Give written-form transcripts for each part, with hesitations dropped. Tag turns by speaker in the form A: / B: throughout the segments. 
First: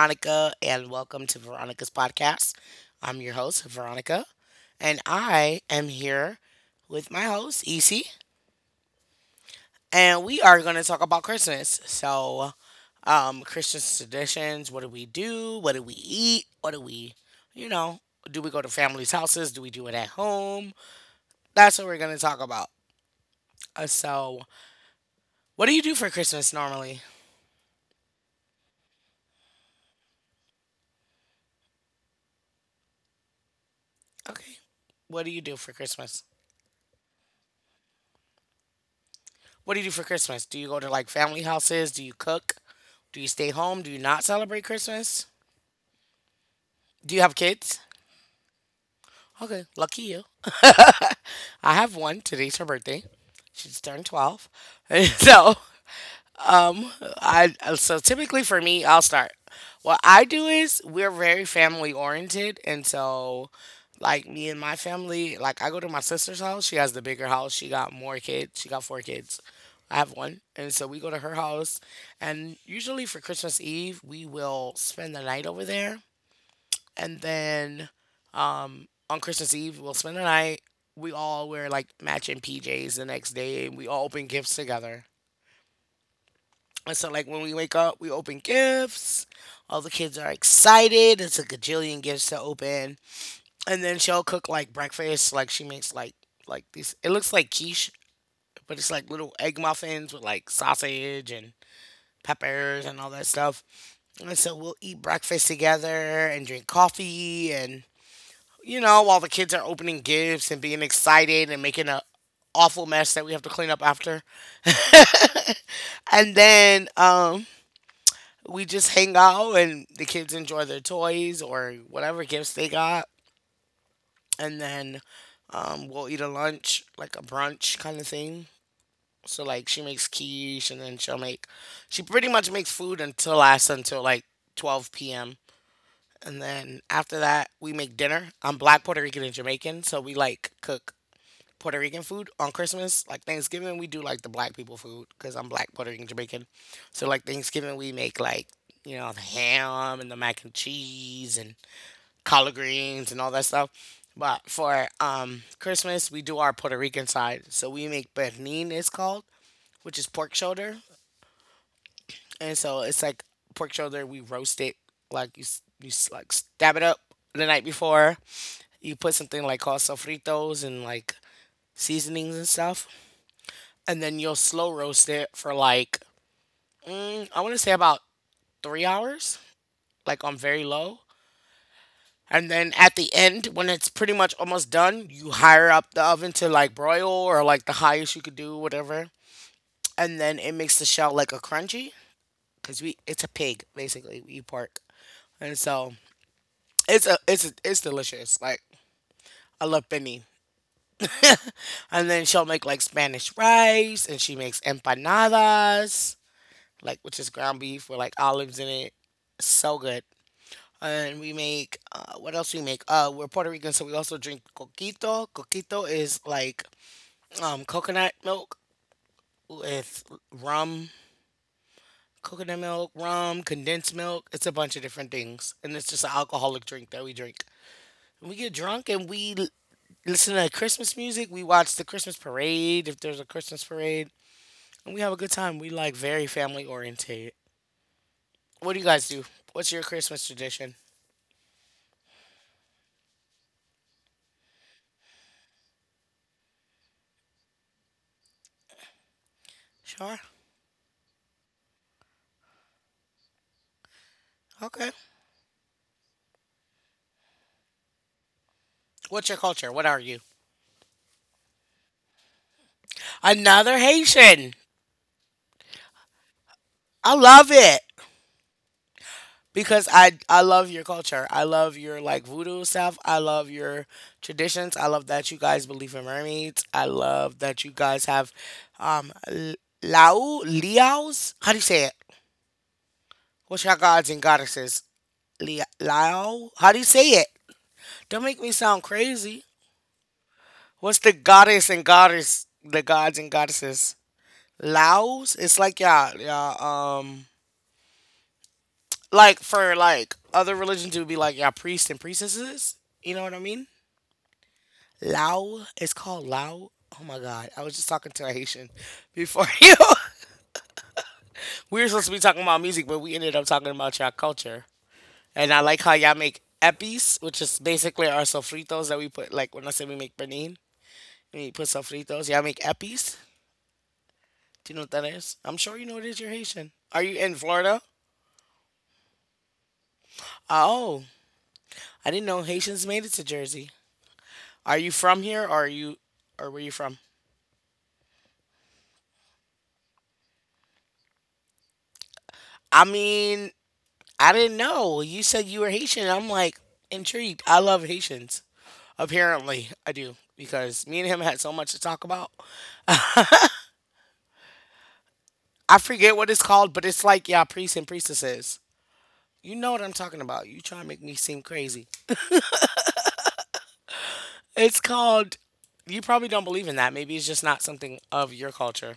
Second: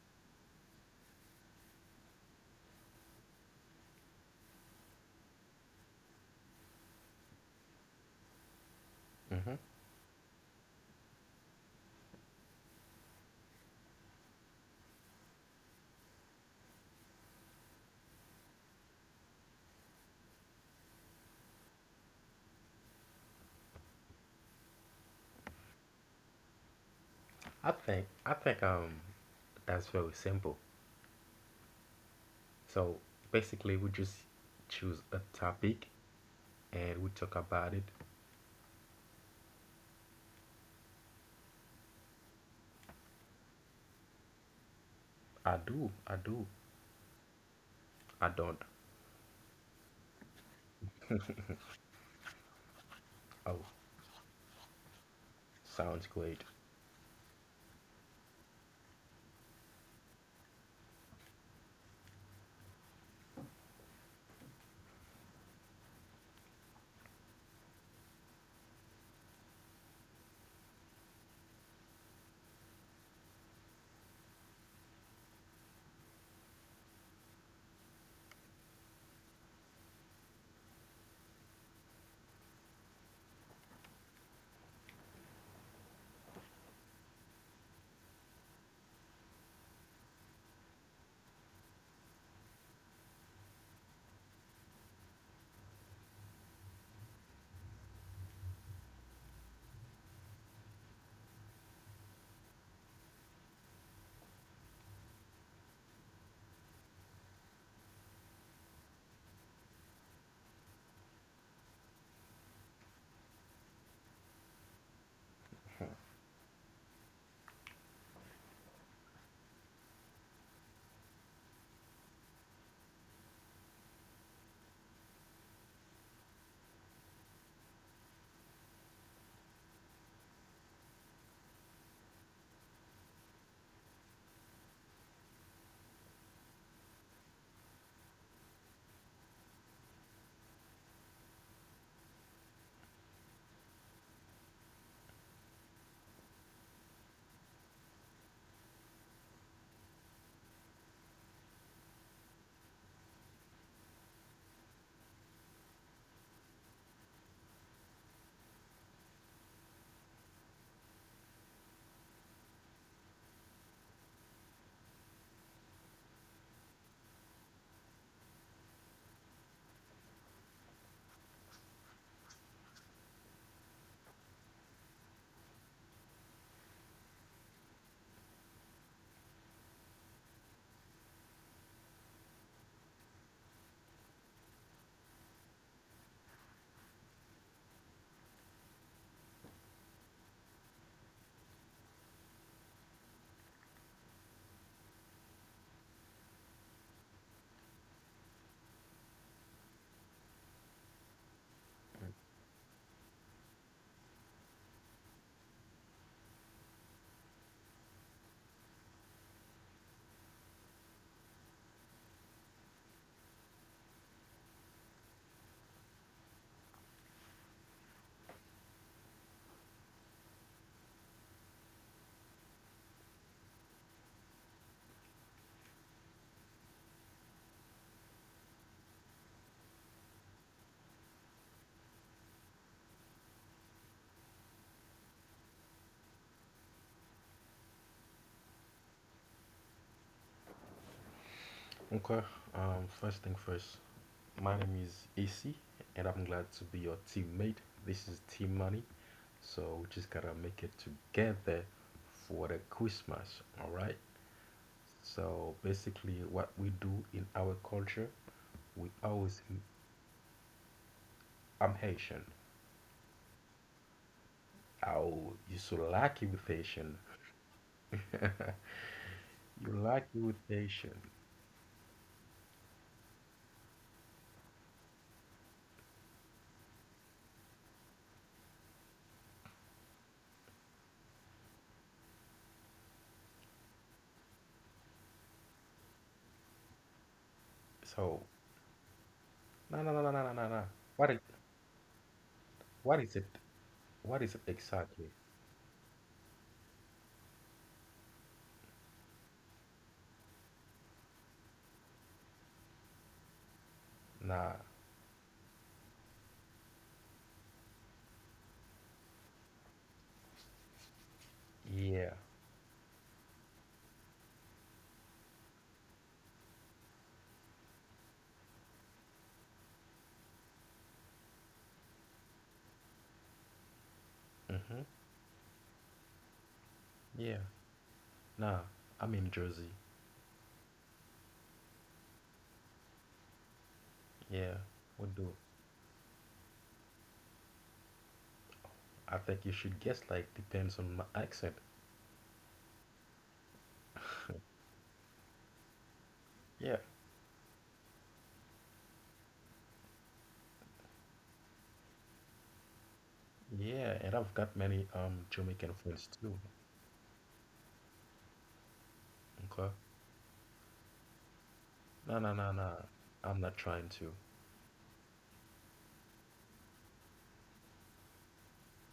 A: Veronica, and welcome to Veronica's podcast. I'm your host, Veronica, and I am here with my host, EC,
B: Hmm.
A: and we are going to talk about Christmas. Christmas traditions, what do we do? What do we eat? What do we, you know, do we go to families' houses? Do we do it at home? That's what we're going to talk about. Uh, so, what do you do for Christmas normally?
B: I think that's very simple. So basically, we just
A: Okay.
B: choose a
A: What do you do for
B: topic
A: Christmas?
B: and we talk about it.
A: What do you do for Christmas? Do you go to like family houses? Do you cook? Do you stay home? Do you not celebrate Christmas?
B: I do, I do.
A: Do you have kids?
B: I don't.
A: Okay, lucky you. I have one. Today's her birthday.
B: Oh,
A: She's turned 12. so
B: sounds great.
A: Um, so typically for me, I'll start. What I do is we're very family oriented, and so like me and my family, like I go to my sister's house. She has the bigger house. She got more kids. She got four kids. I have one, and so we go to her house, and usually for Christmas Eve we will spend the night over there, and then on Christmas Eve we'll spend the night. We all wear like matching PJs the next day, and we all open gifts together and so, like, when we wake up, we open gifts. All the kids are excited. It's a gajillion gifts to open. And then she'll cook, like, breakfast. Like, she makes, like these, it looks like quiche, but it's like little egg muffins with, like, sausage and peppers and all that stuff. And so we'll eat breakfast together and drink coffee. And, you know, while the kids are opening gifts and being excited and making a awful mess that we have to clean up after. and then, um, we just hang out and the kids enjoy their toys or whatever gifts they got, and then we'll eat a lunch, like a brunch kind of thing. So like she makes quiche and then she pretty much makes food until us until like 12 p.m. And then after that we make dinner. I'm Black Puerto Rican and Jamaican, so we like cook Puerto Rican food on Christmas. Like Thanksgiving, we do like the Black people food because I'm Black, Puerto Rican, Jamaican. So like Thanksgiving, we make like, you know, the ham and the mac and cheese and collard greens and all that stuff. But for Christmas, we do our Puerto Rican side. So we make pernil, it's called, which is pork shoulder, and so it's like pork shoulder. We roast it, like like stab it up the night before. You put something like called sofritos and like seasonings and stuff, and then you'll slow roast it for like I want to say about 3 hours, like on very low. And then at the end, when it's pretty much almost done, you higher up the oven to like broil or like the highest you could do, whatever. And then it makes the shell like a crunchy, because we, it's a pig basically. We eat pork, and so it's delicious. Like I love Benny. And then she'll make like Spanish rice, and she makes empanadas, like, which is ground beef with like olives in it. So good. And we make what else we make? We're Puerto Rican, so we also drink coquito. Coquito is like, coconut milk with rum, coconut milk, rum, condensed milk. It's a bunch of different things, and it's just an alcoholic drink that we drink. We get drunk and listen to Christmas music. We watch the Christmas parade if there's a Christmas parade, and we have a good time. We like very family oriented. What do you guys do? What's your Christmas tradition?
B: Okay. First thing first. My name is Issy, and I'm glad to be your teammate. This is Team Money, so we just
A: Sure.
B: gotta make it together for the Christmas. All right.
A: Okay.
B: So basically, what we do in our culture, we
A: What's your
B: always,
A: culture? What are you?
B: I'm Haitian.
A: Another Haitian.
B: Oh, you so lucky with Haitian.
A: I love it
B: You
A: because I
B: lucky with
A: I love your
B: Haitian.
A: culture. I love your like voodoo stuff. I love your traditions. I love that you guys believe in mermaids. I love that you guys have um l- Lao Liaos. How do you say it? What's your gods and goddesses? Lao. How do you say it? Don't
B: So,
A: make me sound crazy.
B: no, no, no, no, no, no, no, no.
A: What's the
B: What,
A: goddess and goddess? The
B: what
A: gods
B: is
A: and
B: it?
A: goddesses.
B: What is it exactly?
A: Laos. It's like, yeah, yeah. Like for like other religions it would be like, yeah, priests and priestesses, you know what I mean.
B: Nah,
A: Lao, it's called Lao. Oh my god, I was just talking to a Haitian before you. We were supposed to be
B: yeah.
A: talking about music but we ended up talking about y'all culture. And I like how y'all make epis, which is basically our sofritos that we put, like when I say we make benin, we put sofritos, y'all make epis. Do you know
B: Mm-hmm.
A: what that is? I'm sure you know what it is, you're Haitian. Are you in
B: Yeah.
A: Florida?
B: Nah, I'm in Jersey.
A: Oh, I didn't know Haitians made it to Jersey.
B: Yeah,
A: Are you
B: we
A: from
B: do.
A: here or are you, or where you from?
B: I think you should guess, like, depends on my accent.
A: I mean, I didn't know. You said you were Haitian. I'm like
B: Yeah.
A: intrigued. I love Haitians. Apparently, I do because me and him had so much to talk about.
B: Yeah, and I've got many Jamaican
A: I
B: friends
A: forget what it's
B: too.
A: called, but it's like, yeah, priests and priestesses. You know
B: Okay.
A: what I'm talking about. You trying to make me seem crazy.
B: No, no, no, no. I'm not trying to.
A: It's called. You probably don't believe in that. Maybe it's just not something of your culture.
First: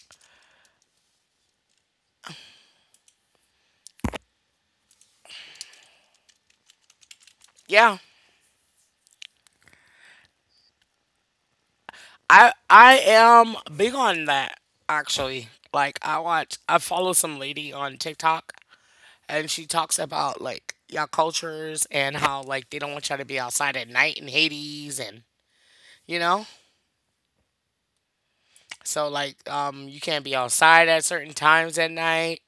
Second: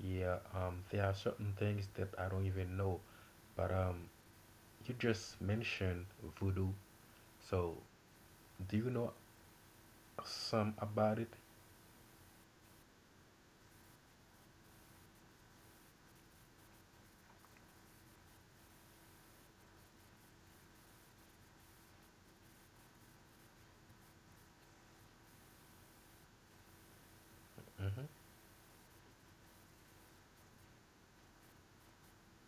B: Yeah, there are certain things that I don't even know. But you just mentioned voodoo. So,
A: Yeah,
B: do you know some about it?
A: I am big on that actually. Like I watch, I follow some lady on TikTok and she talks about like y'all cultures and how like they don't want y'all to be outside at night in Hades and you know.
B: Mm-hmm.
A: So like you can't be outside at certain times at night.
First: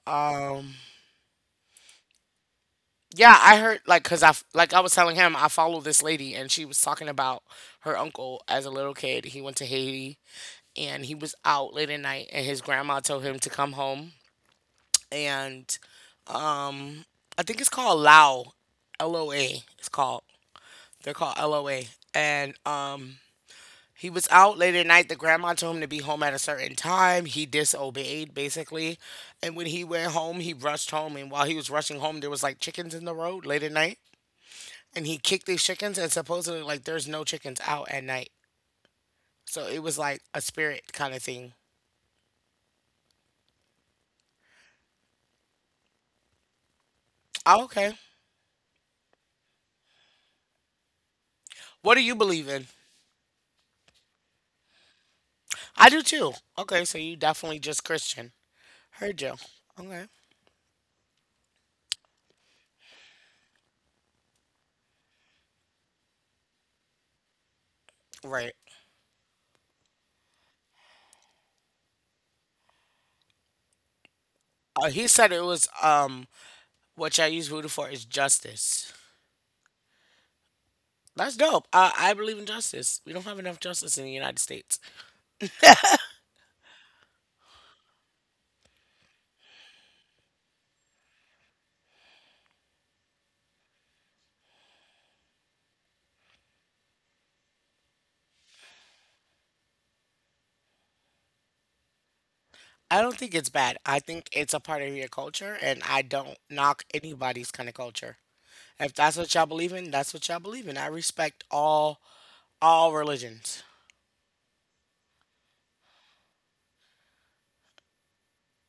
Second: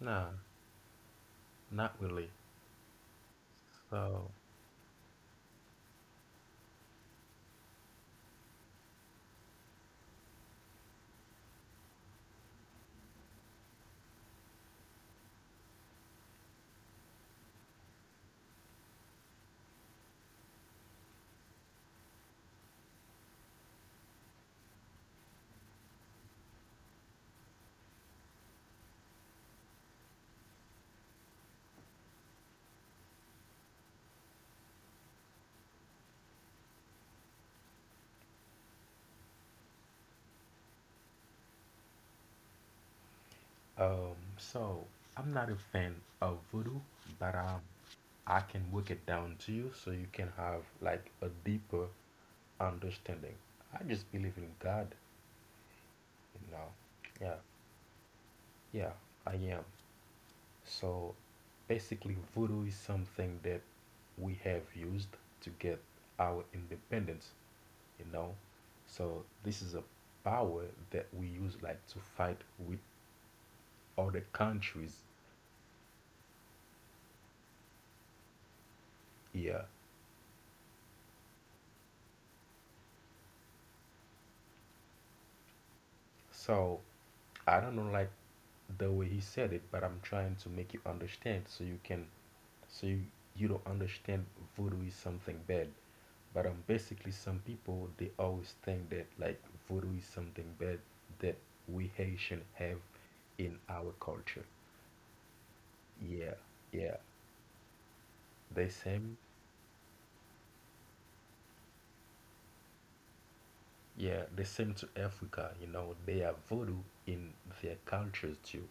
B: Nah,
A: Um
B: not really.
A: yeah, I heard like cuz
B: So,
A: like I was telling him I follow this lady and she was talking about her uncle as a little kid. He went to Haiti and he was out late at night and his grandma told him to come home, and I think it's called Lao. LOA, it's called. They're called LOA. And He was out late at night. The grandma told him to be home at a certain time. He disobeyed, basically. And when he went home, he rushed home. And while he was rushing home, there was like chickens in the road late at night. And he kicked these chickens, and supposedly, like, there's no chickens out at night. So it was like a spirit kind of thing.
B: um, so I'm not a fan of voodoo, but
A: Oh, okay.
B: I can break it down to you so you can have like a deeper
A: What do you believe in?
B: understanding. I just believe in God,
A: I do too.
B: you know.
A: Okay, so you
B: Yeah,
A: definitely just Christian.
B: yeah,
A: Heard
B: I
A: you.
B: am.
A: Okay.
B: So basically, voodoo is something that we have used to get our independence, you know.
A: Right.
B: So this is a power that we use like to fight with other countries
A: He said it was what I use voodoo for is justice.
B: here.
A: That's dope. I believe in justice. We don't have enough justice in the United States.
B: So I don't know like the way he said it, but I'm trying to make you understand so you can so you, you don't understand voodoo is something bad. But basically some people they always think that like voodoo is something bad that we Haitian have
A: I don't think it's
B: in
A: bad.
B: our
A: I think
B: culture.
A: it's a part of your culture, and I
B: Yeah,
A: don't knock
B: yeah.
A: anybody's kind of culture.
B: They
A: If that's
B: same
A: what y'all believe in, that's what y'all believe in. I respect all religions.
B: yeah, they same to Africa, you know, they have voodoo in their cultures too.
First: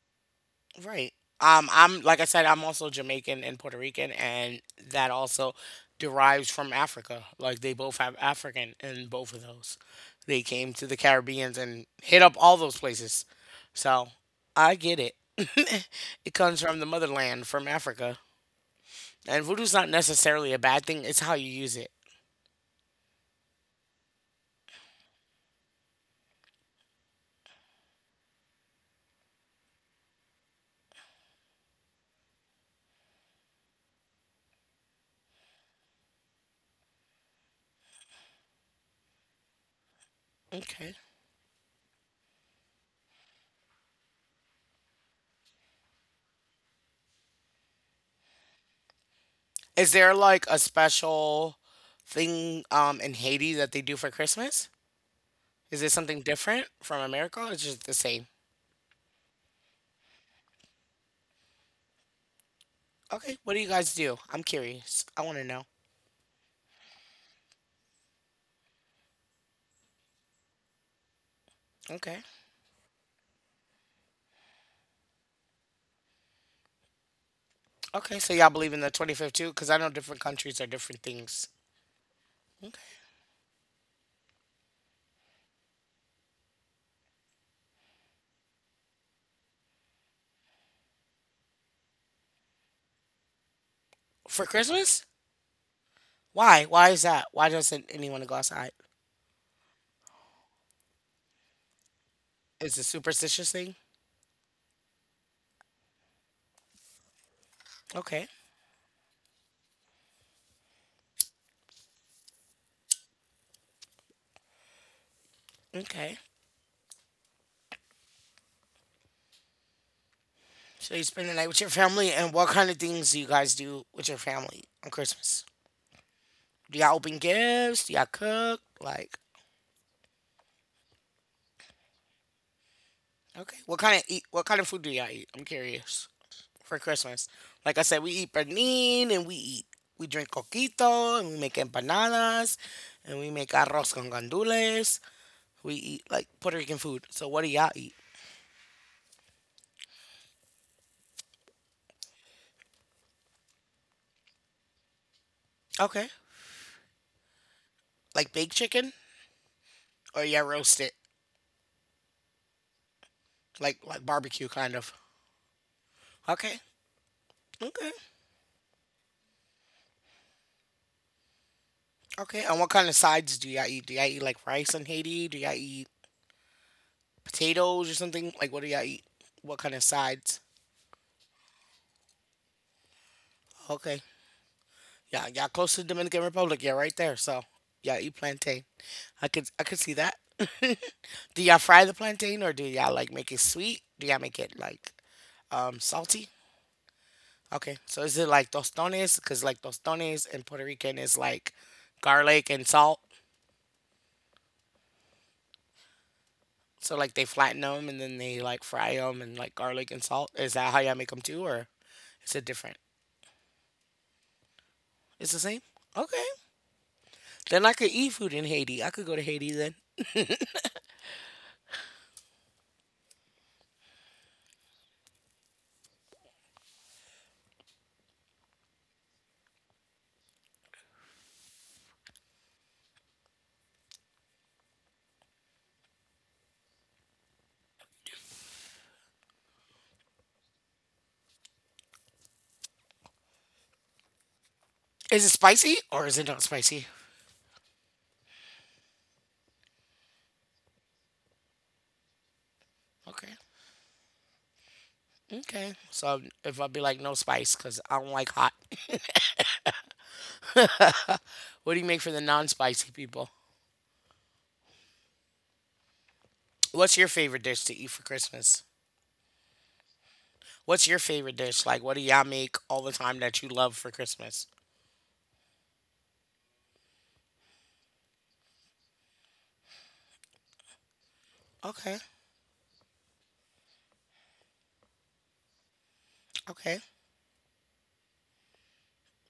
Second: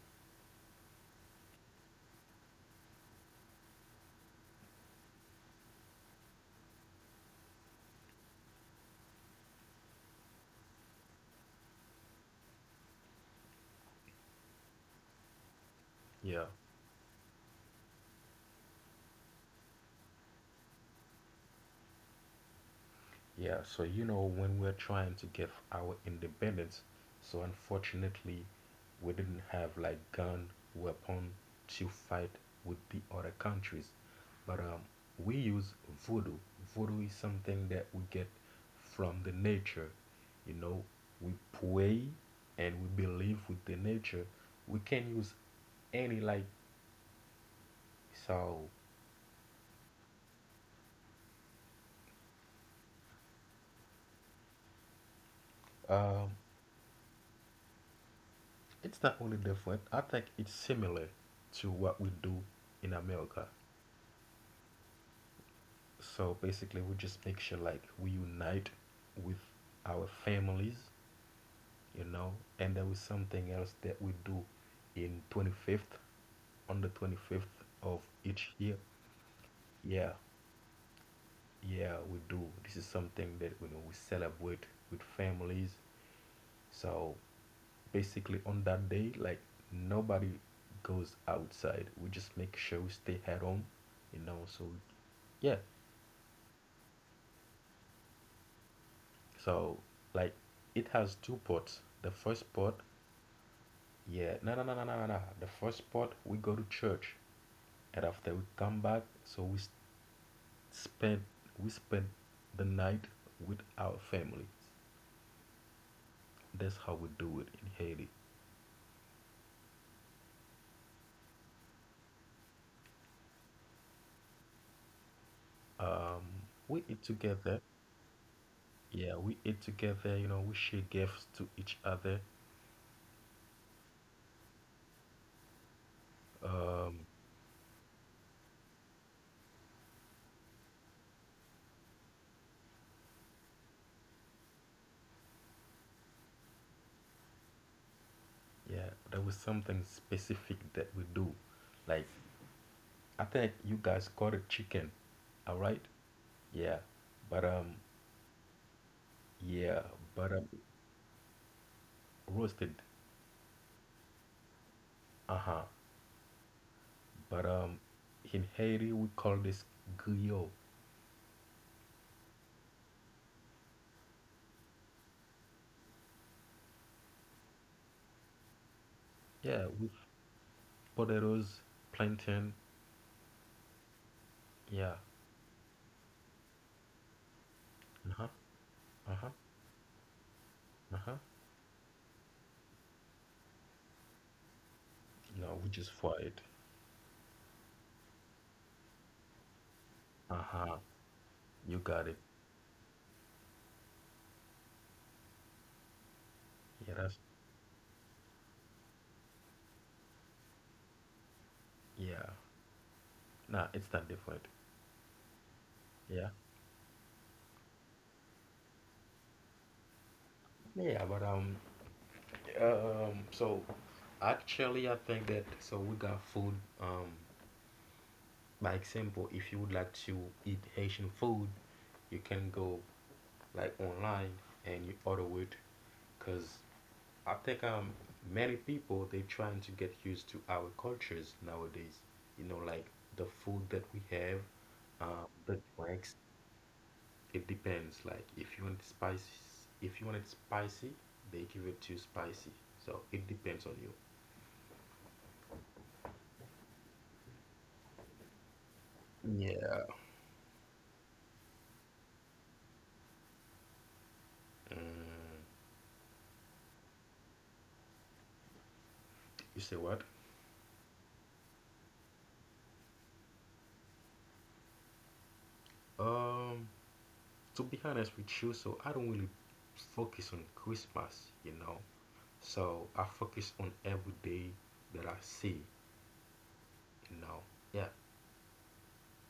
A: Right. I'm, like I said, I'm also Jamaican and Puerto Rican, and that also derives from Africa. Like they both have African in both of those. They came to the Caribbeans and hit up all those places. So I get it. It
B: Yeah.
A: comes from the motherland, from Africa. And voodoo's not necessarily a bad thing, it's how you use it.
B: Yeah, so when we're trying to get our independence, so unfortunately, we didn't have like gun weapon to fight with the other countries. But we use voodoo. Voodoo is something that we get from the nature. You know,
A: Okay.
B: we pray and we believe with the nature. We can use any like so.
A: Is there like a special thing in Haiti that they do for Christmas? Is it something
B: Um,
A: different from America? Or it's just the same.
B: it's not only different. I think it's similar to what we do in
A: Okay,
B: America.
A: what do you guys do? I'm curious. I want to know.
B: So basically, we just make sure like we unite with our families, you
A: Okay.
B: know. And there was something else that we do in 25th, on the 25th of
A: Okay, so y'all
B: each
A: believe
B: year.
A: in the 25th too? Because I know
B: Yeah,
A: different countries are different things.
B: yeah, we do. This
A: Okay.
B: is something that you know we celebrate with families. So basically, on that day, like nobody goes outside. We just make sure we stay at home.
A: For
B: So
A: Christmas?
B: yeah,
A: Why? Why is that? Why doesn't anyone go outside?
B: so like it has two parts.
A: Is it a superstitious thing?
B: Yeah, no, no, no, no, no, no, no. The first part, we go to church, and
A: Okay.
B: after we come back, so spend we spend the night with our family.
A: Okay.
B: That's how we do it in Haiti.
A: So you spend the night with your family, and what kind of things do you guys do with your family on Christmas?
B: Um,
A: Do
B: we
A: y'all
B: eat
A: open
B: together.
A: gifts? Do y'all cook?
B: Yeah,
A: Like,
B: we ate together, we share gifts to each other.
A: okay, what kind of eat? What kind of food do y'all eat? I'm curious. For
B: Um,
A: Christmas. Like I said, we eat pernil and we eat, we drink coquito and we make empanadas and we make arroz con gandules. We eat like Puerto Rican food. So what do y'all eat?
B: yeah, there was something specific that we do. Like, I think you guys caught a chicken, all right?
A: Okay,
B: Yeah, but
A: like baked chicken
B: yeah,
A: or
B: but
A: y'all
B: um,
A: roast it,
B: roasted,
A: like barbecue kind of.
B: uh-huh.
A: Okay,
B: But
A: okay,
B: in Haiti we call this guillot.
A: okay. And what kind of sides do y'all eat? Do y'all eat like rice in Haiti? Do y'all eat potatoes or something? Like what do y'all eat? What
B: Yeah,
A: kind of
B: with
A: sides?
B: potatoes, plantain.
A: Okay,
B: Yeah,
A: yeah, yeah, close to the Dominican Republic. Yeah, right there. So yeah, eat
B: uh-huh,
A: plantain. I
B: uh-huh,
A: could I could see that.
B: uh-huh.
A: Do y'all fry the plantain or do y'all like make it sweet? Do y'all make it like
B: No, we just fry
A: salty?
B: it.
A: Okay, so is it like tostones? Because like tostones in Puerto
B: Uh-huh,
A: Rican is like
B: you got it.
A: garlic and salt.
B: Yeah,
A: So like
B: that's,
A: they flatten them and then they like fry them and like garlic and salt. Is that how y'all make them too, or
B: yeah.
A: is it different?
B: Nah, it's not different.
A: It's the same. Okay,
B: Yeah.
A: then I could eat food in Haiti. I could go to Haiti then.
B: Yeah, but so actually, I think that so we got food. Um, by example, if you would like to eat Haitian food, you can go like online and you order it, cause I think many people they trying to get used to our cultures nowadays. You know, like the food that we have,
A: Is it
B: the
A: spicy or
B: drinks,
A: is it not spicy?
B: it depends. Like if you want it spicy, if you want it spicy, they give it to you spicy. So it
A: Okay.
B: depends on you.
A: Okay. So if I'd be like no spice because I don't like hot.
B: Yeah.
A: what do you make for the non-spicy people?
B: Mm,
A: What's your favorite dish to eat for Christmas?
B: you say what?
A: What's your favorite dish? Like, what do y'all make all the time that you love for Christmas?
B: Um, to be honest with you, so I don't really focus on Christmas.
A: Okay.
B: So I focus on every day that I see,
A: Okay.
B: you know. Yeah.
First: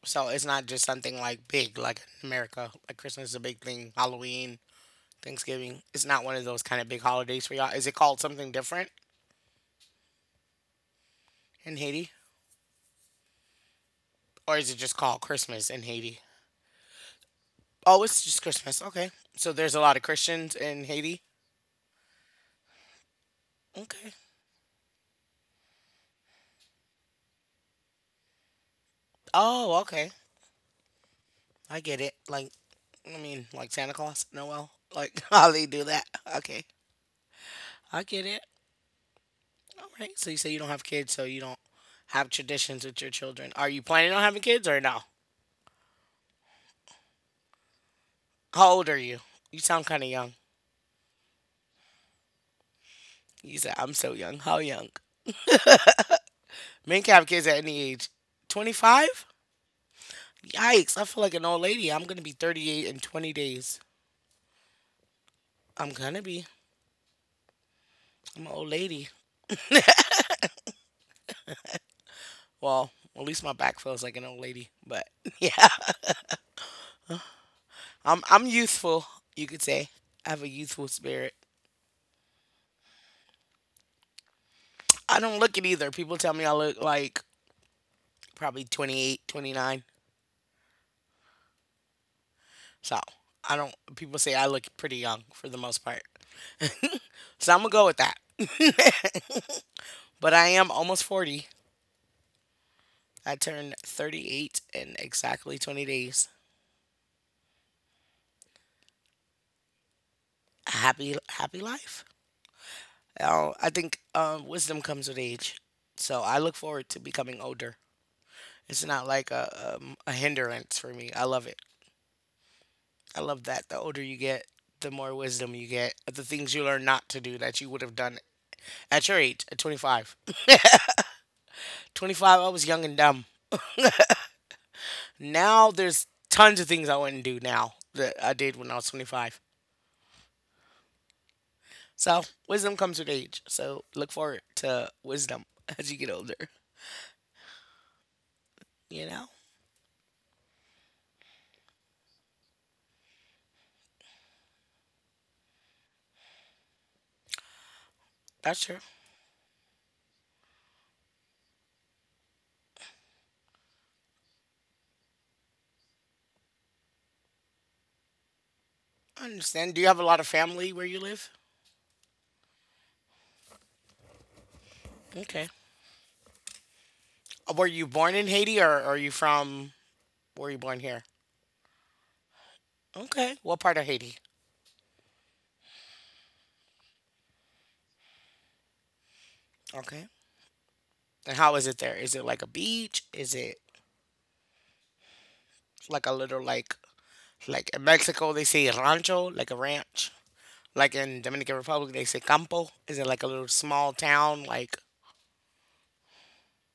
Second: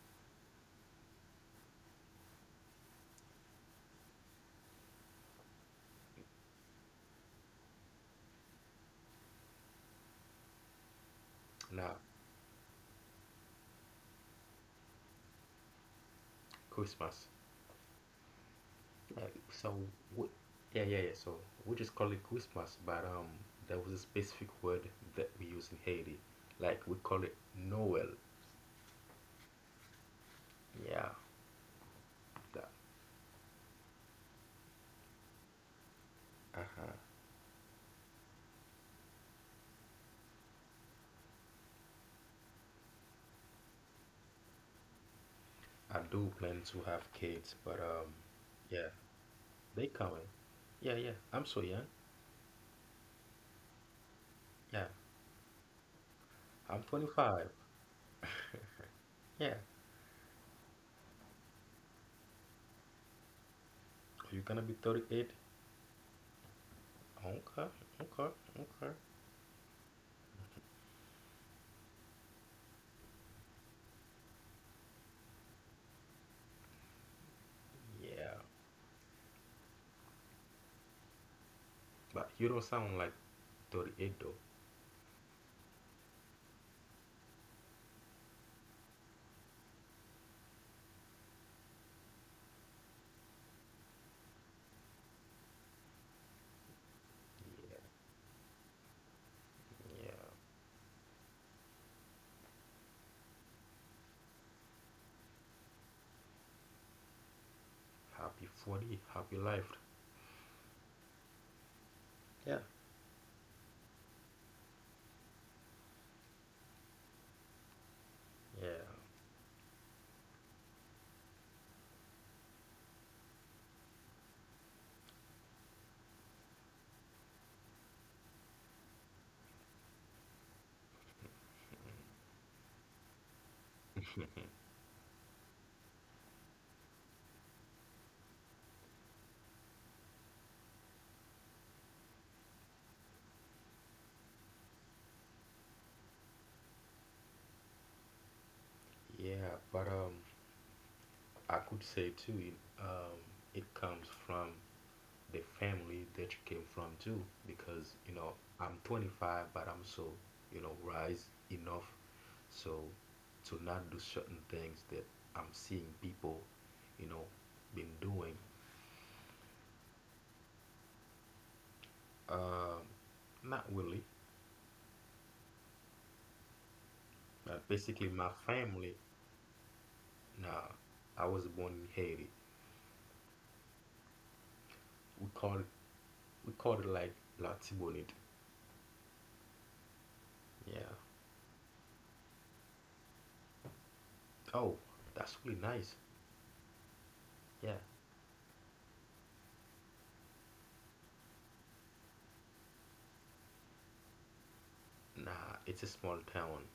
A: So it's not just something like big, like in America. Like Christmas is a big thing. Halloween, Thanksgiving. It's not one of those kind of big holidays for y'all. Is it called something different in
B: Now
A: Haiti, or is it just called Christmas in Haiti?
B: Christmas.
A: Oh, it's just Christmas. Okay.
B: Like
A: So
B: so,
A: there's a lot of
B: we,
A: Christians
B: yeah,
A: in
B: yeah, yeah.
A: Haiti.
B: So we just call it Christmas, but there was a
A: Okay.
B: specific word that we use in Haiti, like we call it Noel.
A: Oh, okay.
B: Yeah,
A: I get it. Like,
B: that.
A: I mean, like Santa Claus, Noel, like how they do that. Okay,
B: Uh-huh.
A: I get it. All right. So you say you don't have kids, so you don't have traditions with your children. Are you planning on having kids or no?
B: I do plan to have kids, but
A: How
B: yeah,
A: old are you? You sound
B: they
A: kind of
B: coming.
A: young.
B: Yeah, yeah. I'm so young.
A: You said I'm so young. How
B: Yeah,
A: young?
B: I'm
A: Men can have kids
B: 25.
A: at any age. 25?
B: Yeah, are
A: Yikes! I feel like an old lady. I'm gonna be 38 in 20 days.
B: you gonna be 38?
A: I'm gonna be.
B: Okay, okay,
A: I'm an old
B: okay.
A: lady. Well, at least my back feels like an old lady. But yeah, I'm
B: Yeah,
A: I'm youthful, you could say. I have a youthful spirit.
B: but you don't sound like 38 though.
A: I don't look it either. People tell me I look like probably 28, 29. So I don't. People say I look pretty young for the most part. so I'm gonna
B: Yeah,
A: go with that.
B: yeah.
A: but I am almost 40. I turned 38 in exactly 20 days.
B: Happy 40, happy life.
A: A happy happy life.
B: Yeah.
A: Oh, I think wisdom comes with age. So I look forward to becoming older.
B: Yeah,
A: It's not like a hindrance for me. I love it. I love that. The older you get, the more wisdom you get. The things you learn not to do that you would have done at your age, at 25. 25, I was young and dumb. Now there's tons of things I wouldn't do now that I did when I was 25. So wisdom comes with age. So look forward to wisdom as you get older. You know,
B: yeah, but I could say too, um, it comes from the family that you came from too, because you know
A: that's
B: I'm
A: true.
B: 25, but I'm so you know rise enough, so to not do certain things that I'm seeing people, you know, been doing.
A: I understand. Do you have a lot of family where you live?
B: Um, Not really,
A: Okay. Were
B: but
A: you
B: basically
A: born in
B: my
A: Haiti or
B: family.
A: are you from? Were you
B: Nah,
A: born here?
B: I was born in Haiti.
A: Okay. What part of Haiti?
B: We call it, we call it like La Tibonite.
A: Okay.
B: Yeah.
A: And how is it there? Is it like a beach? Is it
B: Oh, that's really nice.
A: like a little like
B: Yeah.
A: in Mexico they say rancho, like a ranch. Like in Dominican Republic they say campo. Is it like a little small town? Like
B: Nah, it's a small town.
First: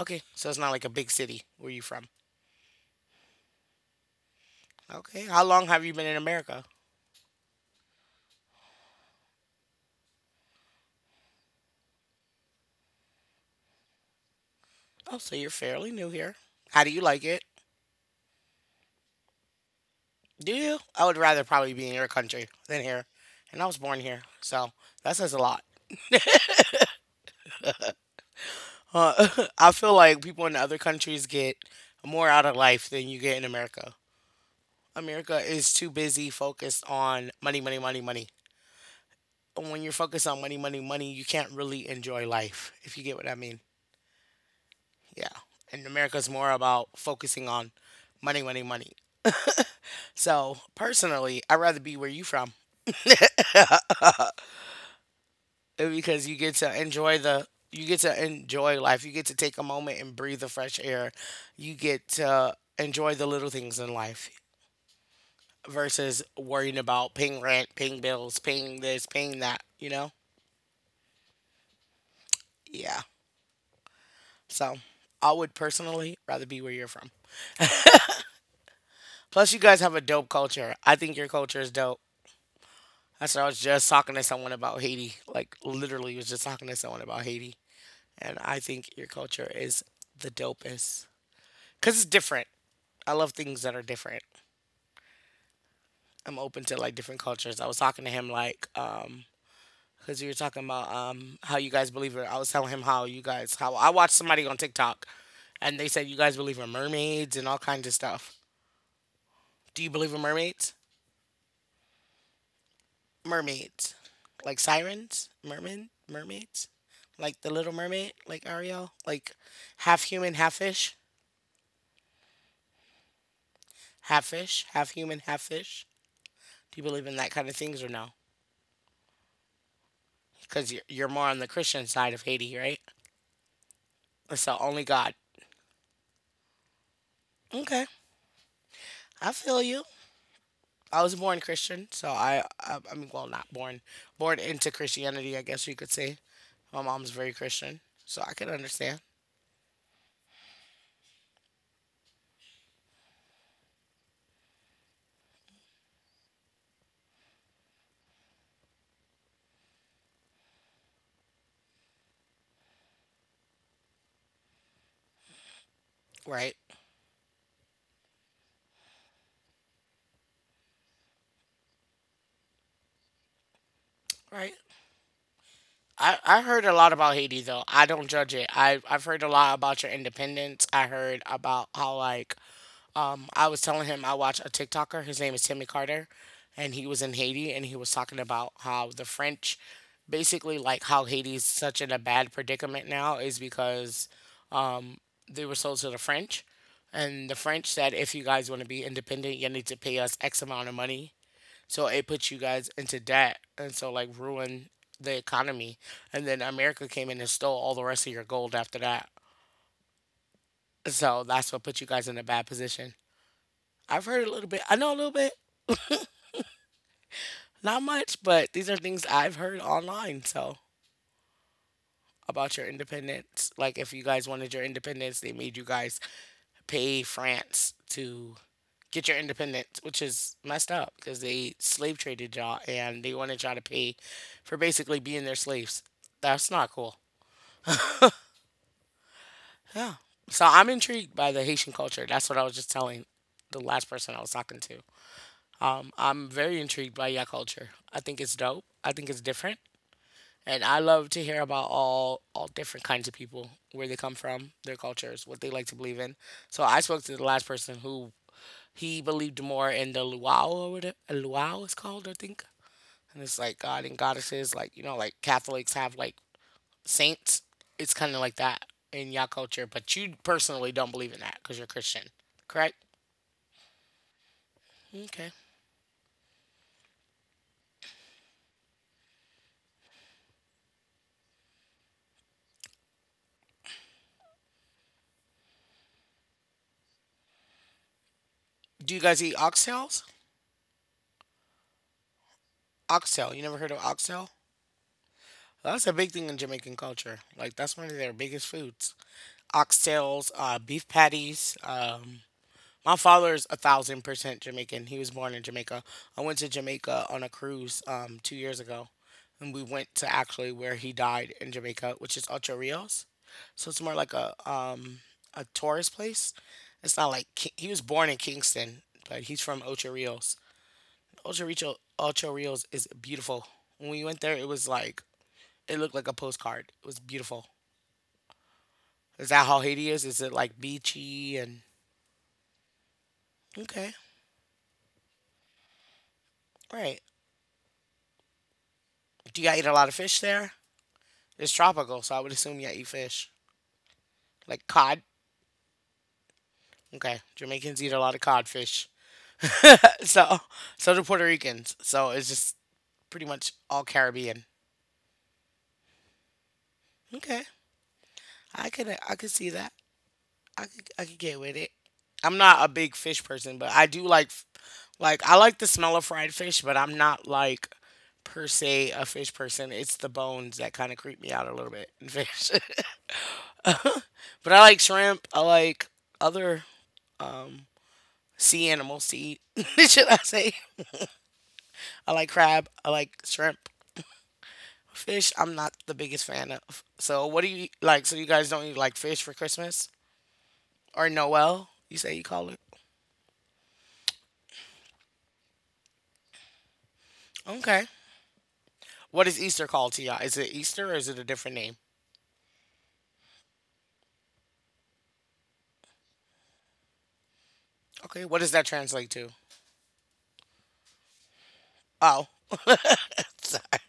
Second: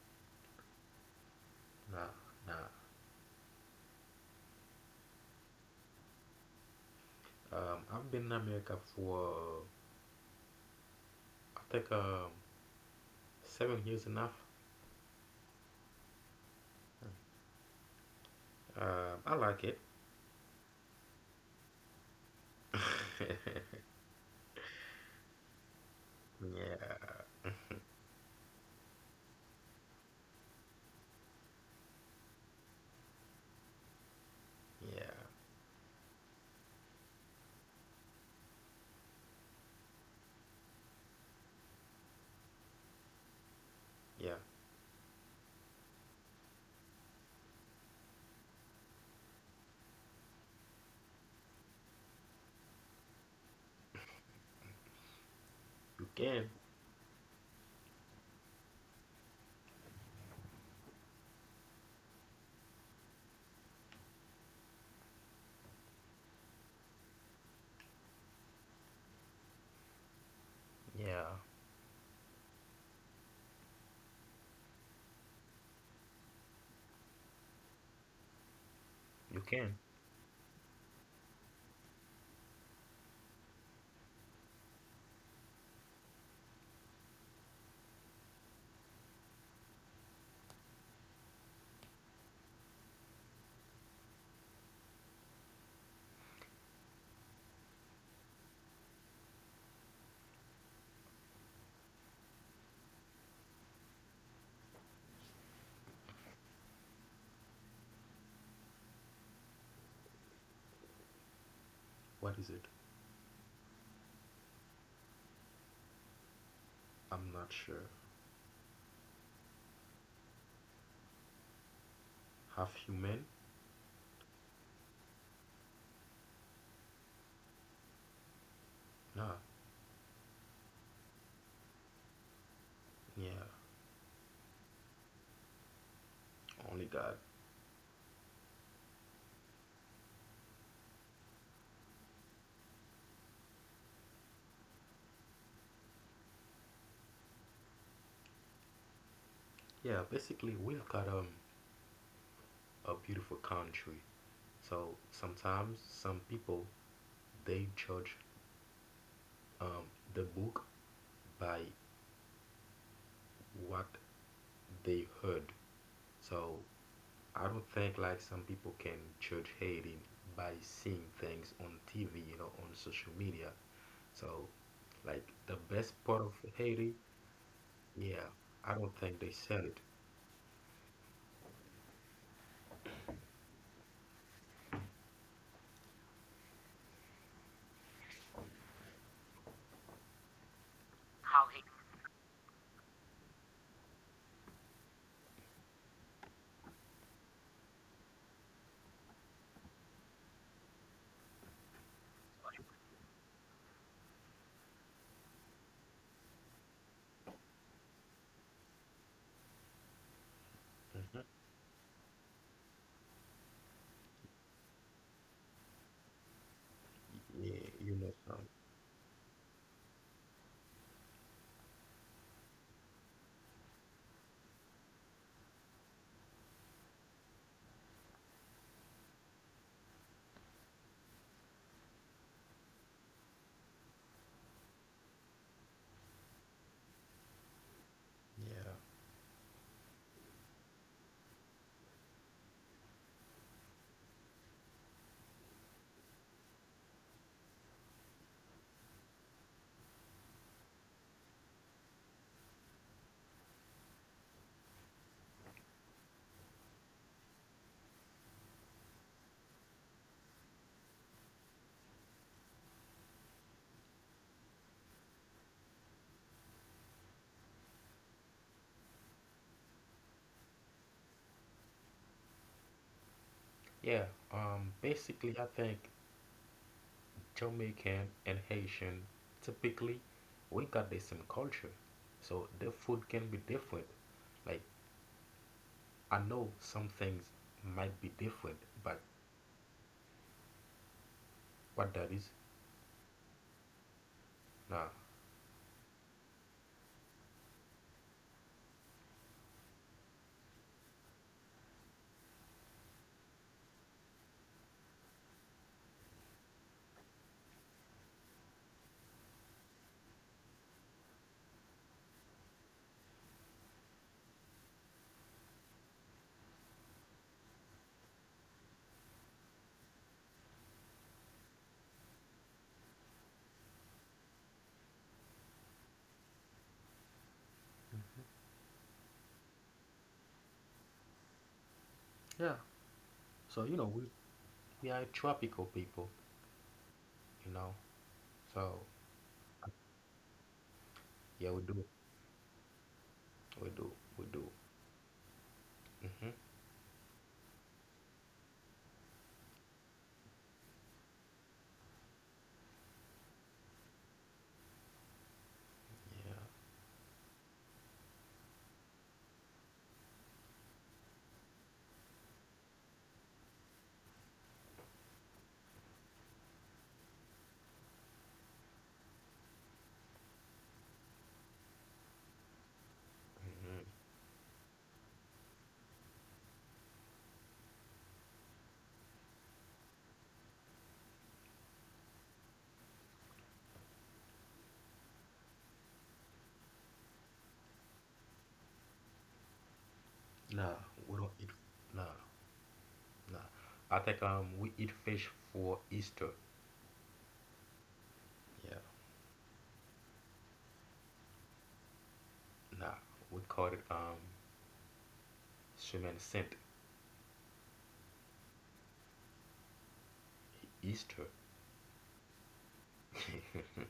A: okay, so it's not like a big city where you from.
B: Nah, nah.
A: Okay. How long have you been in America?
B: I've been in America for I think 7 years enough.
A: Oh, so you're fairly new here. How do you like it?
B: I like it.
A: Do you? I would rather probably be in your country than here. And I was born here, so that says a lot.
B: Yeah,
A: Uh, I feel like people in other countries get more out of life than you get in America.
B: yeah,
A: America is too busy focused on money, money, money, money. And when you're focused on money, money, money, you can't really enjoy life, if you get what I mean.
B: yeah.
A: Yeah. And America's more about focusing on money, money, money. So personally, I'd rather be where you from
B: You
A: because you
B: can.
A: get to enjoy the you get to enjoy life. You get to take a moment and breathe the fresh air. You get to enjoy the little things in life versus worrying about paying rent, paying bills, paying this, paying that,
B: Yeah,
A: Yeah. So I would personally rather be where you're from.
B: you
A: Plus, you
B: can.
A: guys have a dope culture. I think your culture is dope. That's what I was just talking to someone about Haiti. Like, literally, was just talking to someone about Haiti. And I think your culture is the dopest. Because it's different. I love things that are different. I'm open to like different cultures. I was talking to him like, because you were talking about how you guys believe it. I was telling him how you guys how I watched somebody on TikTok, and they said you guys believe in mermaids and all kinds of stuff. Do you believe in mermaids?
B: What is it?
A: Mermaids, like sirens, merman, mermaids,
B: I'm
A: like the
B: not
A: Little
B: sure.
A: Mermaid, like Ariel, like half human, half fish,
B: Half human?
A: half fish, half human, half fish. Do you believe in that kind of things or no?
B: Nah.
A: Because you're more on the Christian side of Haiti, right?
B: Yeah,
A: It's the only God.
B: only God.
A: Okay, I feel you. I was born Christian, so I mean, well, not born, born into Christianity, I guess you could say. My mom's very Christian, so I can understand.
B: Yeah, basically we've got a beautiful country. So sometimes some people they judge um, the book by what they heard. So
A: Right,
B: I don't think like some people can judge Haiti by seeing things on TV, you know, on social media. So
A: right.
B: like the best
A: I,
B: part of
A: I heard a
B: Haiti,
A: lot about Haiti though. I don't
B: yeah,
A: judge it.
B: I
A: I
B: don't
A: I've
B: think
A: heard
B: they
A: a lot
B: sell it.
A: about your independence. I heard about how like I was telling him I watch a TikToker. His name is Timmy Carter, and he was in Haiti and he was talking about how the French, basically like how Haiti's such in a bad predicament now is because, um they were sold to the French, and the French said if you guys want to be independent, you need to pay us X amount of money so it put you guys into debt and so like ruined the economy. And then America came in and stole all the rest of your gold after that.
B: Mhm.
A: So that's what put you guys in a bad position. I've heard a little bit. I know a little bit,
B: Yeah,
A: not
B: you know.
A: much, but these are things I've heard online. So about your independence, like if you guys wanted your independence, they made you guys pay France to get your independence, which is messed up because they slave traded y'all and they wanted y'all to pay for basically being their slaves. That's not cool.
B: Yeah,
A: Yeah. So I'm intrigued by the Haitian culture. That's what I was just telling the last person I was talking to. I'm very intrigued by your culture. I think it's dope. I think it's different. And I love to hear about all different kinds of people, where they come from, their cultures, what they like to believe in. So I spoke to the last person who he believed more in the luau or whatever luau is called, I think. And it's like God and goddesses, like, like Catholics have like saints, it's kind of like that in y'all culture, but you personally don't believe in that because you're Christian, correct?
B: yeah.
A: Okay.
B: Basically, I think Jamaican and Haitian, typically we got the same culture. So the food can be different. Like I know some things might be different,
A: Do
B: but
A: you guys eat oxtails?
B: what that is,
A: Oxtail. You never heard of oxtail?
B: nah.
A: Well, that's a big thing in Jamaican culture. Like that's one of their biggest foods. Oxtails, beef patties, my father is 1000% Jamaican. He was born in Jamaica. I went to Jamaica on a cruise 2 years ago, and we went to actually where he died in Jamaica, which is Ocho Rios. So it's more like a tourist place. It's not like Ki- he was born in Kingston, but he's from Ocho Rios. Ocho Rico, Ocho Rios is beautiful. When we went there, it was like it looked like a postcard. It was beautiful.
B: Mhm.
A: Is that how Haiti is? Is it like beachy and
B: Yeah. So you know
A: okay?
B: we are tropical people,
A: All right.
B: you know. So
A: Do you guys eat a lot of fish there?
B: yeah,
A: It's
B: we do,
A: tropical, so I would assume you eat fish,
B: we do, we do.
A: like cod.
B: Hmm.
A: Okay, Jamaicans eat a lot of codfish. So, so do Puerto Ricans. So it's just pretty much all Caribbean.
B: Yeah.
A: Okay, I could see that. I could get with it. I'm not a big fish person, but I do like I like the smell of fried fish, but I'm not like per se a fish person. It's the bones that kind of creep me out a little bit in fish.
B: Hmm.
A: but I like shrimp. I like other sea animals to eat. Should I say? I like crab. I like shrimp. Fish, I'm not the biggest fan of. So, what do you eat- like? So, you guys don't eat like fish for Christmas
B: Nah,
A: or
B: we don't eat.
A: Noel? You
B: Nah,
A: say you call it?
B: nah. I think we eat fish for Easter.
A: Okay.
B: Yeah.
A: What is Easter called to y'all? Is it Easter or is it a different name?
B: Nah, we call it Schumann sent
A: Okay. What does that translate to?
B: Easter.
A: Oh. Sorry.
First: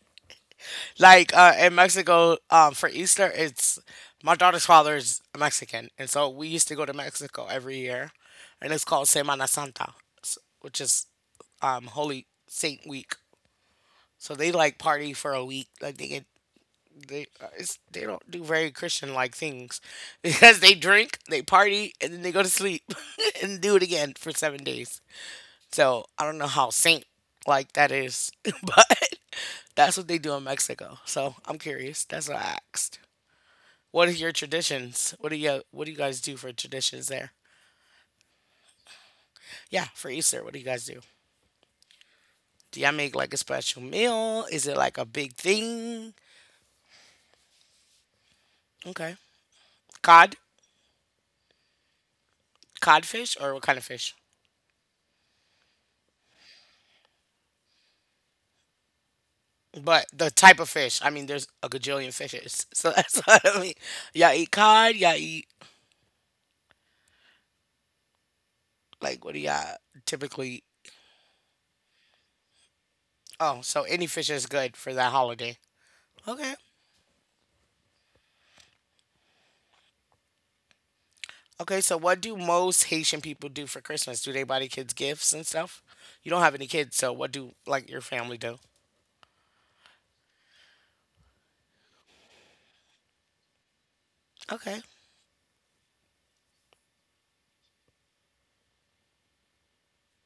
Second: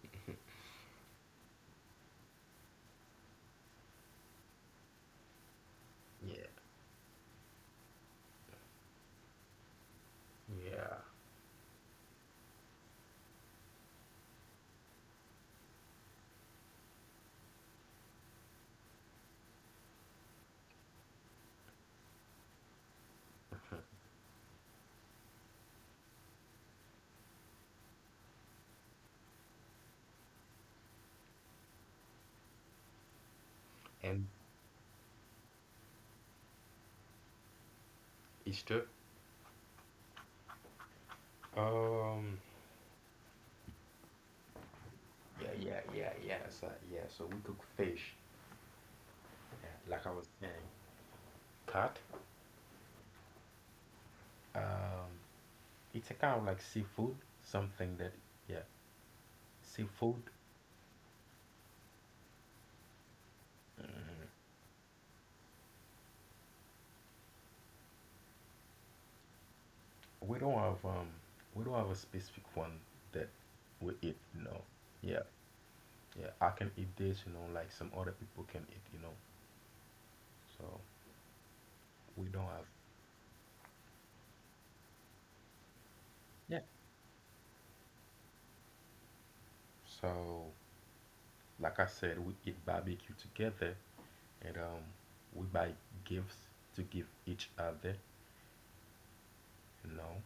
A: Like in Mexico, for Easter, it's, my daughter's father is Mexican, and so
B: Yeah,
A: we used to go to Mexico every year, and it's called Semana Santa, which
B: yeah.
A: is Holy Saint Week. So they like party for a week. Like they they don't do very Christian like things because they drink, they party, and then they go to sleep and do it again for 7 days. So I don't know how saint like that is, but that's what they do in Mexico. So I'm curious. That's what I asked. What are
B: And
A: your traditions? What do you guys do for traditions there?
B: Easter.
A: Yeah, for Easter, what do you guys do?
B: Um.
A: Do y'all make like a special meal? Is it like a big
B: Yeah, yeah, yeah,
A: thing?
B: yeah. So yeah, so we cook fish.
A: Okay,
B: Yeah, like I was
A: cod,
B: saying, pot.
A: codfish, or what kind of fish?
B: Um, it's a kind of like seafood, something that yeah,
A: But
B: seafood.
A: the type of fish, I mean, there's a gajillion fishes. So that's what I mean.
B: Mhm.
A: Y'all eat cod, y'all eat, like, what do y'all
B: We
A: typically
B: don't
A: eat?
B: have um, we don't have a specific one that
A: Oh, so
B: we
A: any
B: eat.
A: fish
B: You
A: is
B: know.
A: good for that
B: Yeah,
A: holiday.
B: yeah. I
A: Okay.
B: can eat this. You know, like some other people can eat. You know. So
A: Okay, so what
B: we
A: do
B: don't have.
A: most Haitian people do for Christmas? Do they buy the kids gifts and stuff? You don't have
B: Yeah.
A: any kids, so what do, like, your family do?
B: So like I said, we eat barbecue together, and
A: Okay.
B: we buy gifts to give each other. You know,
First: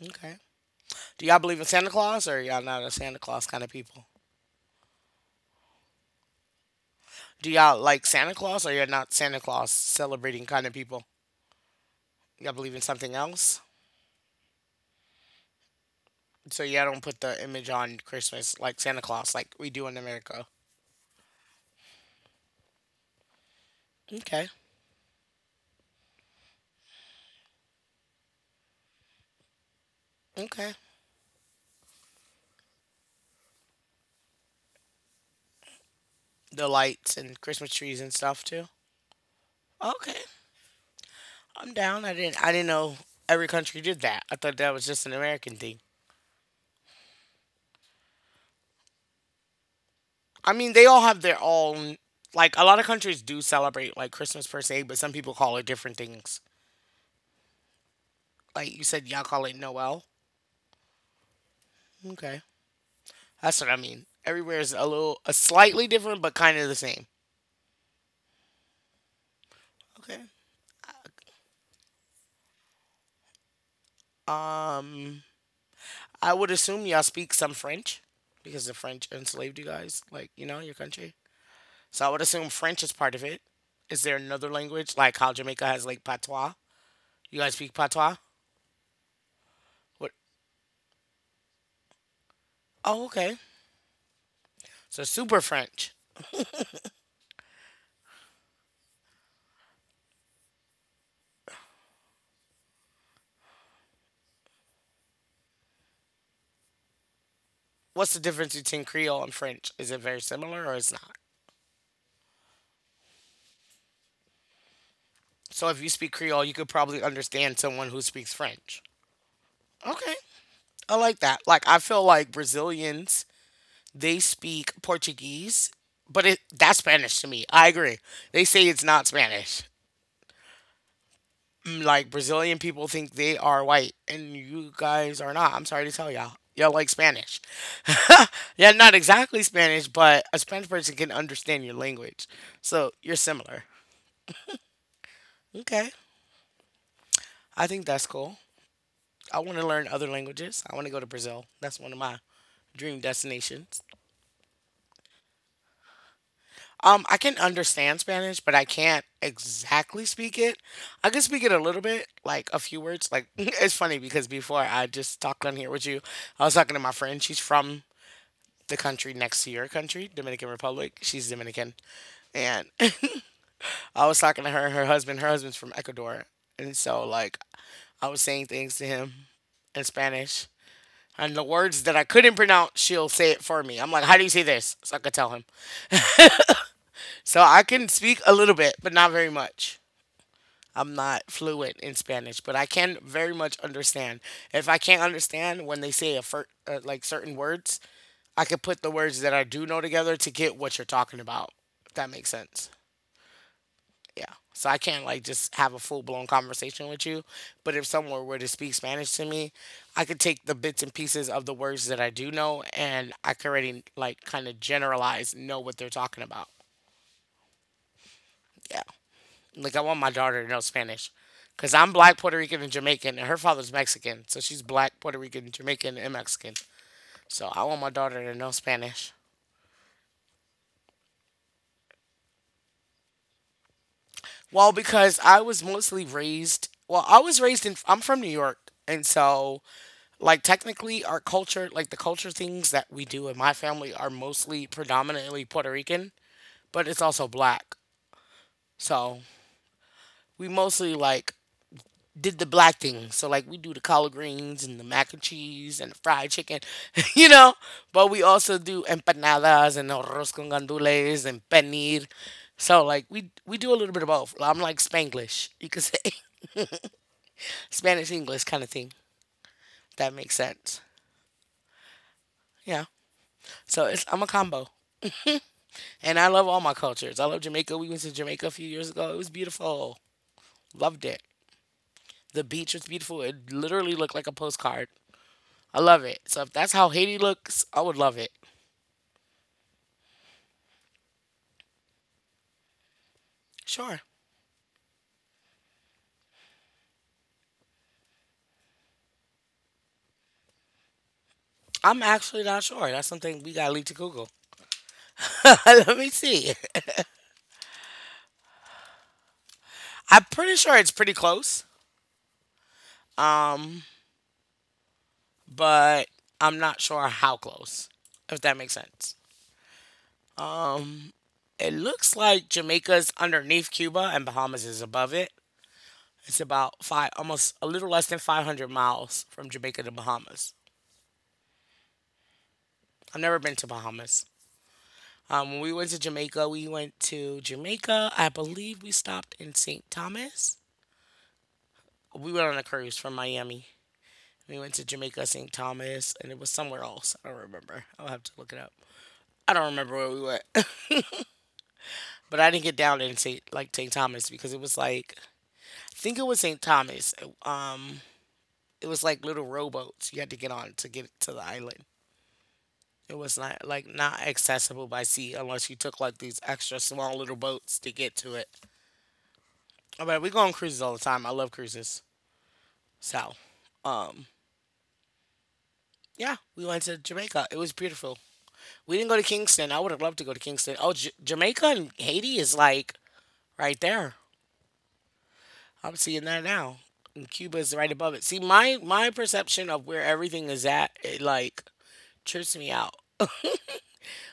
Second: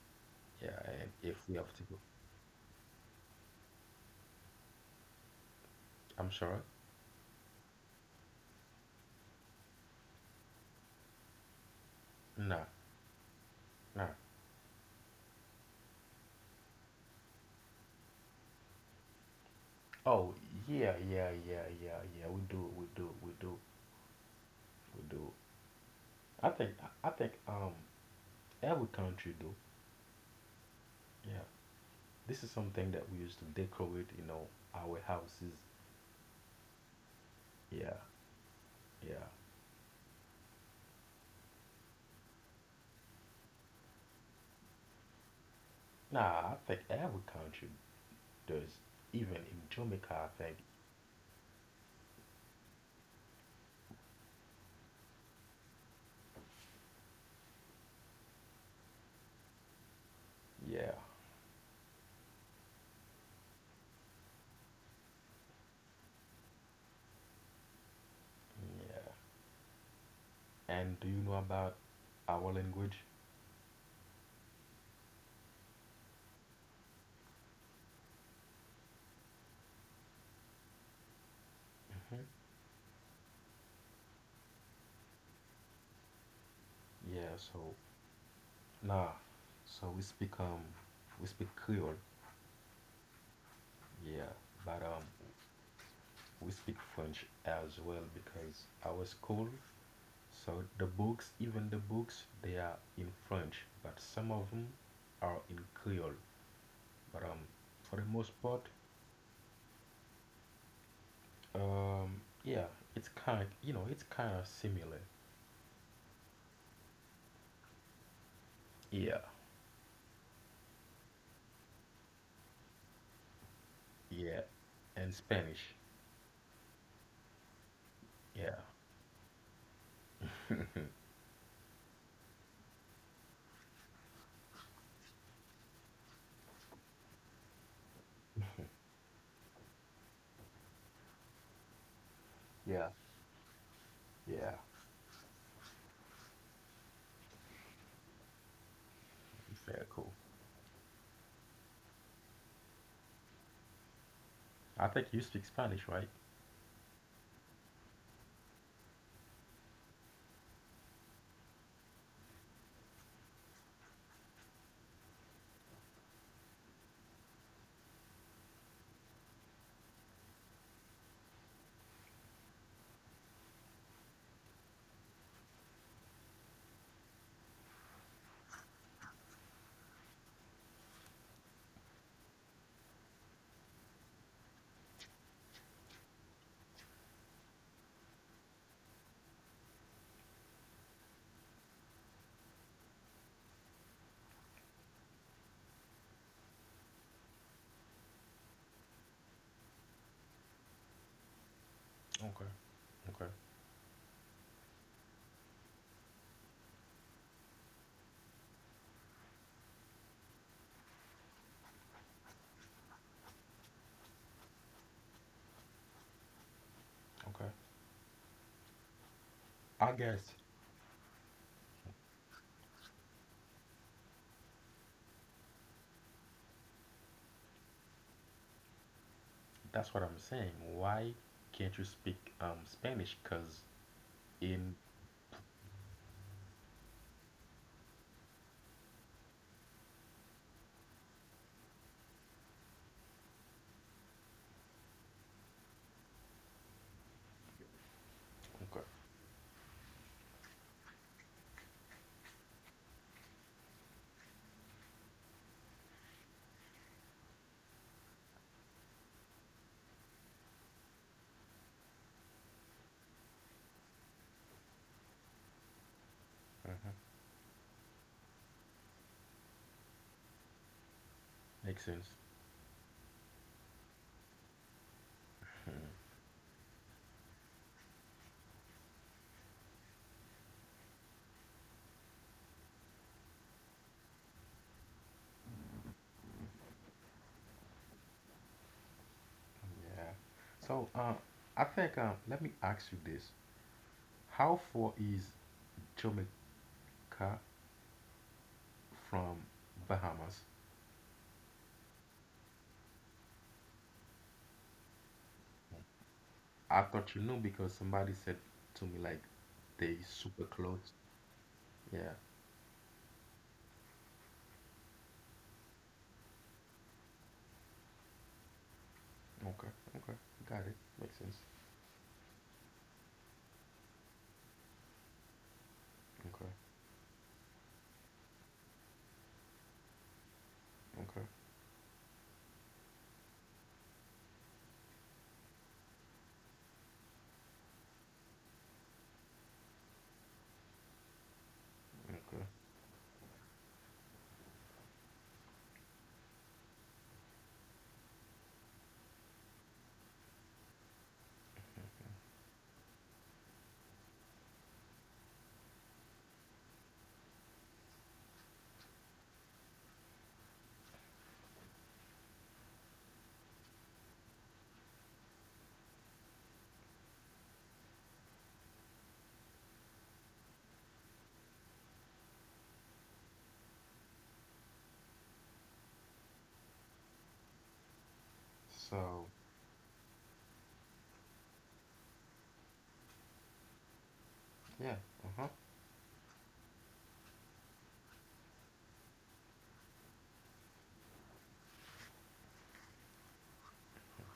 A: Okay.
B: yeah. And
A: Do
B: if
A: y'all
B: we
A: believe in
B: have to
A: Santa
B: go,
A: Claus or y'all not a Santa Claus kind of people?
B: I'm sure.
A: Do y'all like Santa Claus or you're not Santa Claus celebrating kind of people? Y'all
B: Nah,
A: believe in something else?
B: nah.
A: So yeah, I don't put the image on Christmas like Santa Claus like we do in
B: Oh
A: America.
B: yeah, yeah, yeah, yeah, yeah. We do, we do, we do,
A: Okay.
B: we do. I think, I think every country do.
A: Okay.
B: Yeah, this is something that we used to decorate. You know, our houses.
A: The lights and Christmas
B: Yeah,
A: trees and stuff too.
B: yeah.
A: Okay. I'm down. I didn't know every country did that. I thought that was just an American thing.
B: Nah, I think every country does. Even in Jamaica, I
A: I
B: think.
A: mean, they all have their own, like a lot of countries do celebrate like Christmas per se, but some people call it different things. Like you said y'all call it Noel.
B: Yeah.
A: Okay. That's what I mean. Everywhere is a little a slightly different but kind of the same.
B: Yeah.
A: Okay.
B: And do you know about our language?
A: Um I would assume y'all speak some French because the French enslaved you guys, like, you know, your country. So I would
B: Mm-hmm.
A: assume French is part of it. Is there another language like how Jamaica has like patois?
B: Yeah,
A: You guys speak
B: so
A: patois?
B: nah. So we
A: What?
B: speak um we speak Creole.
A: Oh, okay.
B: Yeah, but
A: So super French.
B: we speak French as well because our school so the books they are in French, but some of them are in Creole. But for the
A: What's the
B: most
A: difference
B: part
A: between Creole and French? Is it very similar or it's not?
B: yeah, it's kind of similar.
A: So if you speak Creole, you could probably understand someone who speaks French.
B: Yeah.
A: Okay. I like that. Like I feel like Brazilians they
B: Yeah.
A: speak
B: And
A: Portuguese,
B: Spanish.
A: but it that's Spanish to me. I agree. They
B: Yeah.
A: say it's not Spanish. Like Brazilian people think they are white, and you guys are not. I'm sorry to tell y'all. Y'all like Spanish. yeah, not exactly Spanish, but a Spanish person can understand your language.
B: Yeah.
A: So you're similar.
B: Yeah.
A: Okay. I think that's cool. I want to
B: Very
A: learn other
B: cool.
A: languages. I want to go to Brazil. That's one of my dream destinations.
B: I think you speak Spanish, right?
A: I can understand Spanish, but I can't exactly speak it. I can speak it a little bit, like a few words. Like it's funny because before I just talked on here with you, I was talking to my friend. She's from the country next to your country, Dominican Republic. She's Dominican, and I was talking to her and her husband. Her husband's from Ecuador, and so like I was saying things to him in Spanish. And the words that I couldn't pronounce, she'll say it for me. I'm like, how do you say this? So I could tell him. So I can speak a little bit, but not very much. I'm not fluent in Spanish, but I can very much understand. If I can't understand when they say like certain words, I could put the words that I do know together to get what you're talking about. If that makes
B: Okay.
A: sense.
B: Okay.
A: Yeah. So I can't like just have a full blown conversation with you, but if someone were to speak Spanish to me, I could take the bits and pieces of the words that I do know, and I could already like kind of generalize know what they're talking about.
B: Okay.
A: Yeah. Like I
B: I
A: want my
B: guess.
A: daughter to know Spanish, cause I'm black, Puerto Rican, and Jamaican, and her father's Mexican, so she's black, Puerto Rican, Jamaican, and Mexican. So I want my daughter to know Spanish.
B: That's what I'm saying. Why can't you speak Spanish? Cause
A: Well,
B: in.
A: because I was mostly raised. Well, I was raised in. I'm from New York, and so like technically our culture, like the culture things that we do in my family are mostly predominantly Puerto Rican, but it's also black.
B: Okay.
A: So we mostly like did the black thing. So like we do the collard greens and the mac and cheese and the fried chicken, you know. But we also do empanadas and arroz con gandules and paneer. So like we do a little bit of both. I'm like Spanglish, you could say.
B: Mm-hmm.
A: Spanish English kind of thing. If that makes sense.
B: Makes sense.
A: Yeah. So it's I'm a combo, and I love all my cultures. I love Jamaica. We went to Jamaica a few years ago. It was beautiful. Loved it. The beach was beautiful. It literally looked like a postcard. I love it. So if that's how Haiti looks, I would love it.
B: Yeah. So I think let me ask you this:
A: Sure.
B: How far is Jamaica from Bahamas?
A: I'm actually not sure. That's something we gotta leave to Google. Let me see.
B: I thought you knew because somebody said to me like they
A: I'm
B: super
A: pretty sure
B: close.
A: it's pretty close,
B: Yeah.
A: but I'm not sure how close, if that makes sense.
B: Okay. Okay. Got it. Makes sense.
A: It looks like Jamaica's underneath Cuba and Bahamas is above it. It's
B: Okay.
A: about five, almost a little less than 500 miles from Jamaica to Bahamas.
B: Okay.
A: I've never been to Bahamas. When we went to Jamaica, we went to Jamaica. I believe we stopped in St. Thomas. We
B: Okay.
A: went on a cruise from Miami. We went to Jamaica, St. Thomas, and it was somewhere else. I don't remember. I'll have to look it up. I don't remember where we went, but I didn't get down in St. Thomas because it was like I think it was St. Thomas. Um, it was like little rowboats you had to get on to get to the island. It was not like not accessible by sea unless you took like these extra small little boats to get to it. But we go on cruises all the time. I love cruises. So, um, yeah, we went to Jamaica. It was beautiful. We didn't go to
B: So
A: Kingston. I would have loved to go to Kingston. Oh, Jamaica and Haiti is like right there.
B: yeah. Uh huh.
A: I'm seeing that now. And Cuba is right above it. See, my perception of where everything is at, it like trips me out.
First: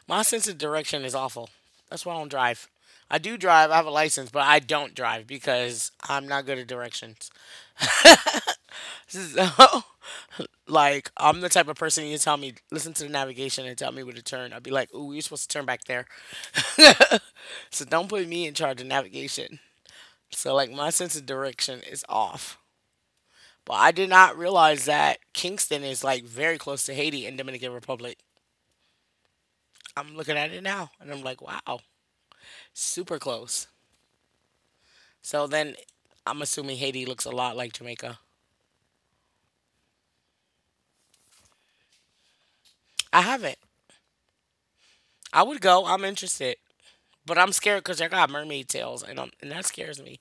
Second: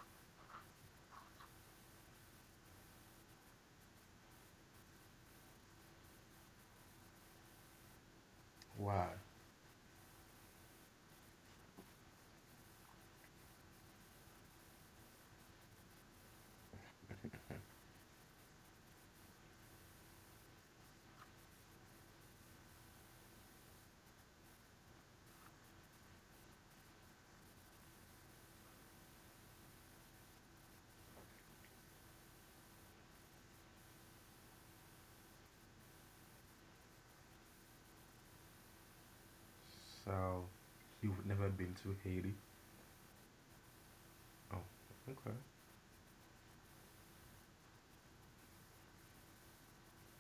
A: My sense of direction is awful. That's why I don't drive. I do drive. I have a license, but I don't drive because I'm not good at directions.
B: Why?
A: So, like, I'm the type of person you tell me, listen to the navigation and tell me where to turn. I'd be like, ooh, you're supposed to turn back there. so don't put me in charge of navigation. So like my sense of direction is off. But I did not realize that Kingston is like very close to Haiti and Dominican Republic. I'm looking at it now and I'm like, wow, super close. So then I'm assuming Haiti looks a lot like Jamaica.
B: So you've never been to Haiti?
A: I haven't.
B: Oh. Okay.
A: I would go. I'm interested. But I'm scared because they got mermaid tails, and, I and that scares me.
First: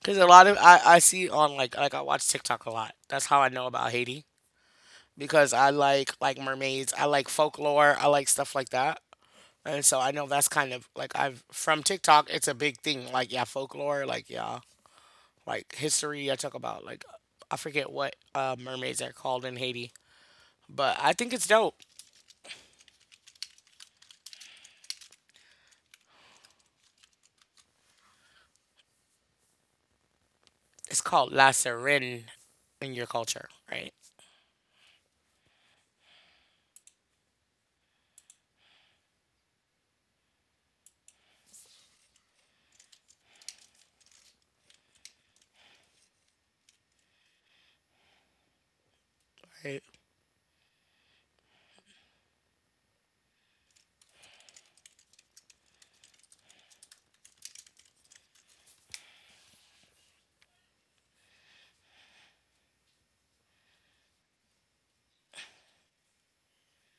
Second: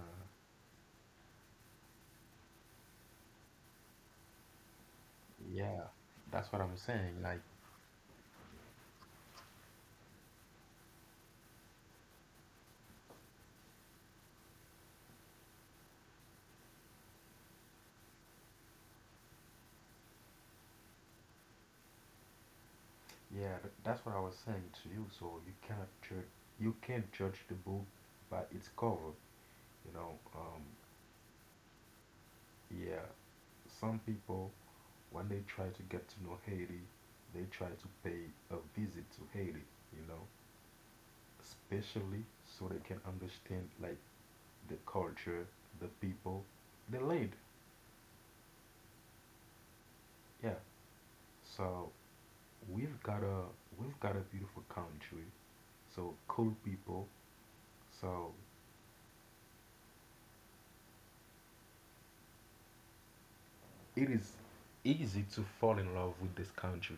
A: Because a lot of I see on like I watch TikTok a lot. That's how I know about Haiti because I
B: yeah.
A: like
B: That's what I'm
A: mermaids. I
B: saying.
A: like
B: Like
A: folklore. I like stuff like that. And so I know that's kind of like I've from TikTok, it's a big thing. Like, yeah, folklore, like, yeah, like history. I talk about, like, I forget what mermaids are called in Haiti, but I think it's dope.
B: yeah. That's what I was saying to you. So you cannot judge. You can't judge the book by its cover. You know.
A: It's called La Sirene in
B: Yeah.
A: your culture, right?
B: Some people, when they try to get to know Haiti, they try to pay a visit to Haiti. You know. Especially so they can understand like the culture, the people, the land.
A: Right?
B: Yeah. So we've got a we've got a beautiful country, so cool people. So it is easy to fall in love with this country.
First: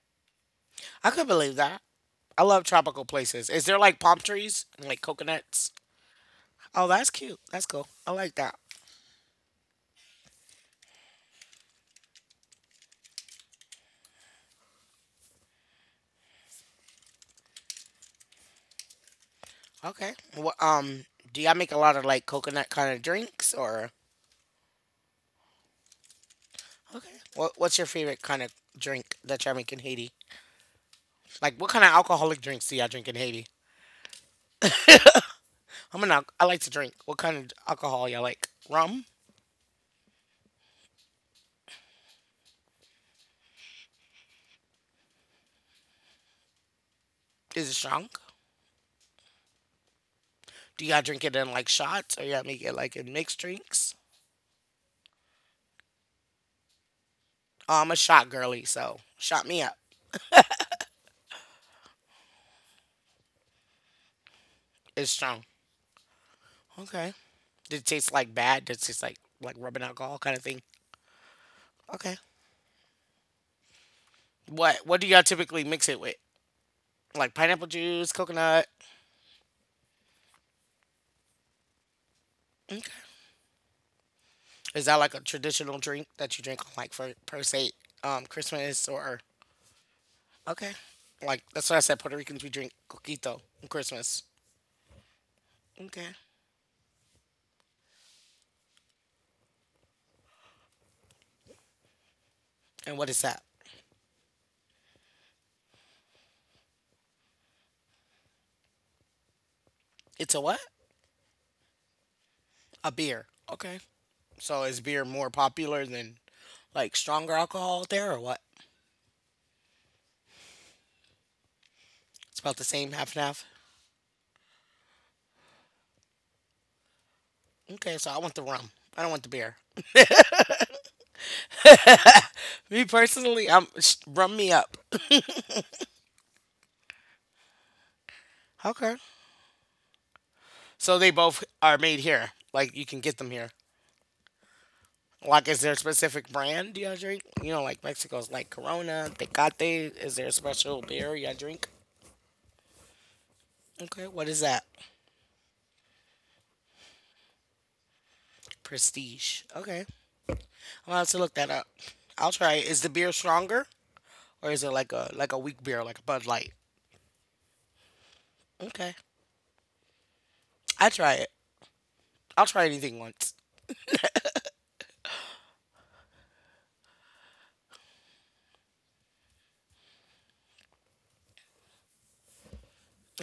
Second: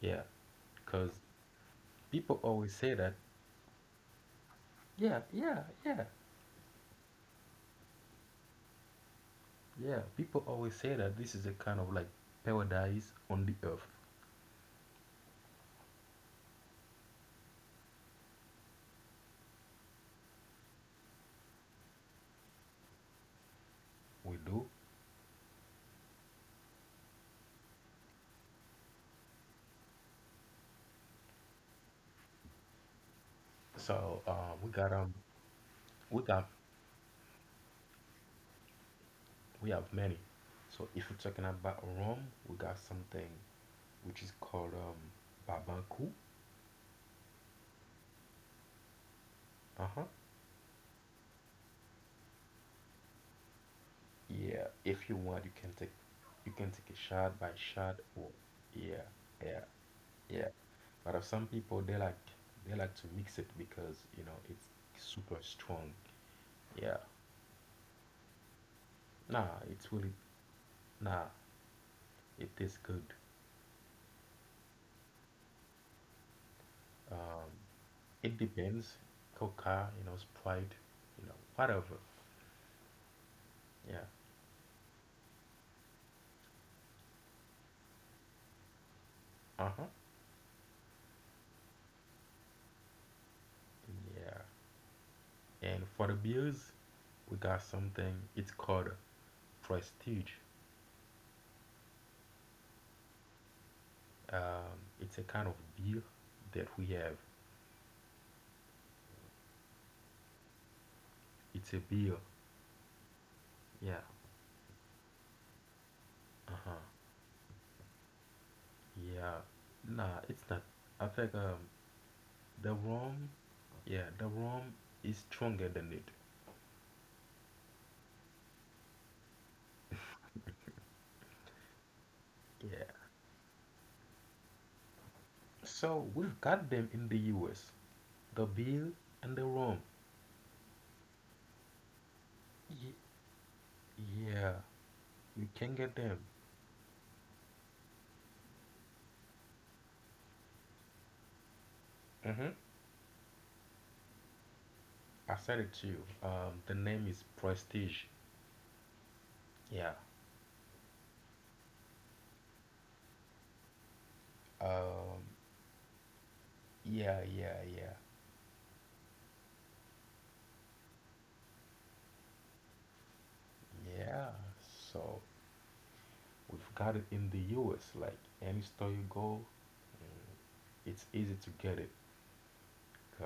B: Yeah, because
A: I could believe that.
B: people
A: I love
B: always say
A: tropical
B: that.
A: places. Is there like palm trees and like
B: Yeah, yeah,
A: coconuts?
B: yeah,
A: Oh, that's cute. That's cool. I like that.
B: yeah. People always say that this is a kind of like paradise on the earth.
A: Okay. Well, do y'all make a lot of like coconut kind of drinks or?
B: We do.
A: Okay. What what's your favorite kind of drink that y'all make in Haiti? Like, what kind of alcoholic drinks do y'all drink in Haiti?
B: So we got we
A: I
B: got
A: like to drink. What kind of alcohol y'all like? Rum?
B: we have many. So if you're talking about rum, we got something which is called babanku.
A: Is it strong?
B: Uh-huh.
A: Do y'all drink it in like shots or y'all make it like in mixed drinks?
B: Yeah. If you want, you can take a shot by
A: Oh, I'm
B: shot
A: a
B: or
A: shot girly, so
B: yeah,
A: shot me
B: yeah,
A: up.
B: yeah. But of some people they like to mix it because you know it's
A: It's
B: super
A: strong.
B: strong. Yeah.
A: Okay. Did it taste like bad? Did it taste like
B: Nah,
A: rubbing
B: it's really
A: alcohol kind of thing?
B: nah,
A: Okay.
B: it tastes good.
A: What do y'all typically mix it with? Like
B: Um,
A: pineapple juice,
B: it
A: coconut.
B: depends. Coca, Sprite, whatever.
A: Okay.
B: Yeah.
A: Is that like a traditional drink that you drink on like for per se Christmas or
B: Uh-huh.
A: Okay. Like that's what I said. Puerto Ricans we drink coquito on Christmas.
B: Yeah. And for the
A: Okay.
B: Bills, we got something. It's called Prestige.
A: And what is that?
B: It's a kind of beer that we have.
A: It's a what?
B: It's a beer.
A: A beer. Okay.
B: Yeah.
A: So is beer more popular than
B: Uh huh.
A: like stronger alcohol out there or what?
B: Yeah. Nah, it's not. I think
A: It's about the
B: the
A: same, half and
B: rum.
A: half.
B: Yeah, the rum is stronger than it.
A: Okay, so I want the rum. I don't want the beer. Me
B: Yeah.
A: personally, I'm rum me up.
B: So we've got them in the U.S. The beer
A: Okay.
B: and the rum.
A: So they both are made here. Like you
B: Ye-
A: can get them here.
B: yeah, you
A: Like is
B: can
A: there a
B: get them.
A: specific brand y'all drink? You know, like Mexico's like Corona, Tecate. Is there a special beer y'all drink?
B: Mm-hmm.
A: Okay, what is that?
B: I said it to you. The name is Prestige.
A: Prestige. Okay.
B: Yeah.
A: I'll have to look that up. I'll try it. Is the beer stronger? Or is it like a
B: Um,
A: like a weak beer, like a Bud Light?
B: yeah, yeah, yeah,
A: Okay. I try it. I'll try anything once.
B: yeah. So we've got it in the US. Like any store you go, mm, it's easy to get it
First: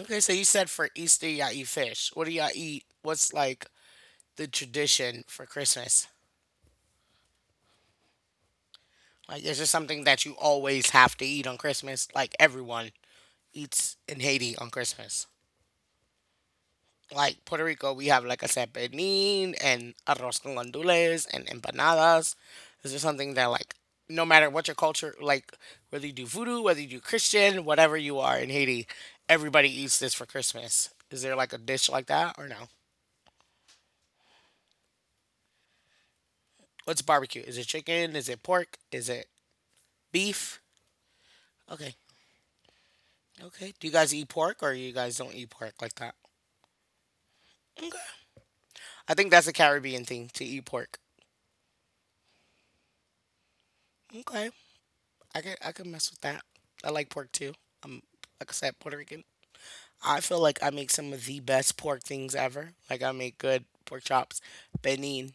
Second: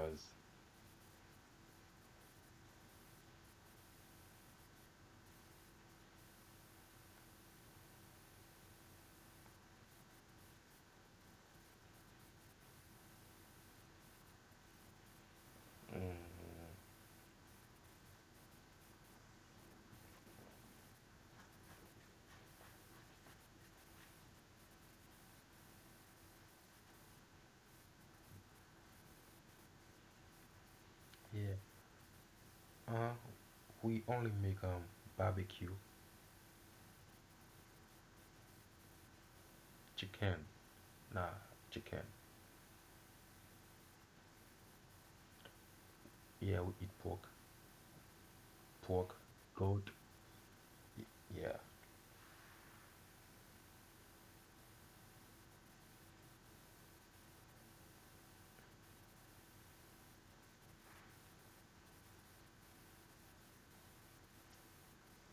A: Okay, so you said for Easter y'all eat fish. What do y'all eat? What's like the tradition for Christmas? Like is there something that you always have to eat on Christmas? Like everyone eats in Haiti on Christmas.
B: mm,
A: Like Puerto Rico, we have like a pernil and arroz con gandules and empanadas. This is something that, like, no matter what your culture, like whether you do voodoo, whether you do Christian, whatever you are in Haiti, everybody eats this for Christmas. Is there like
B: yeah,
A: a dish like that or no?
B: uh, we only make barbecue,
A: What's barbecue? Is it chicken? Is it pork? Is it
B: chicken,
A: beef?
B: nah,
A: Okay.
B: chicken.
A: Okay. Do you guys eat pork or you guys don't eat pork like that?
B: Yeah, we eat pork,
A: I
B: pork,
A: think that's a
B: goat.
A: Caribbean thing to eat pork.
B: y- Yeah,
A: Okay. I could mess with that. I like pork too. I'm, like I said, Puerto Rican. I feel like I make some of the best pork things ever. Like I make good pork chops, benin,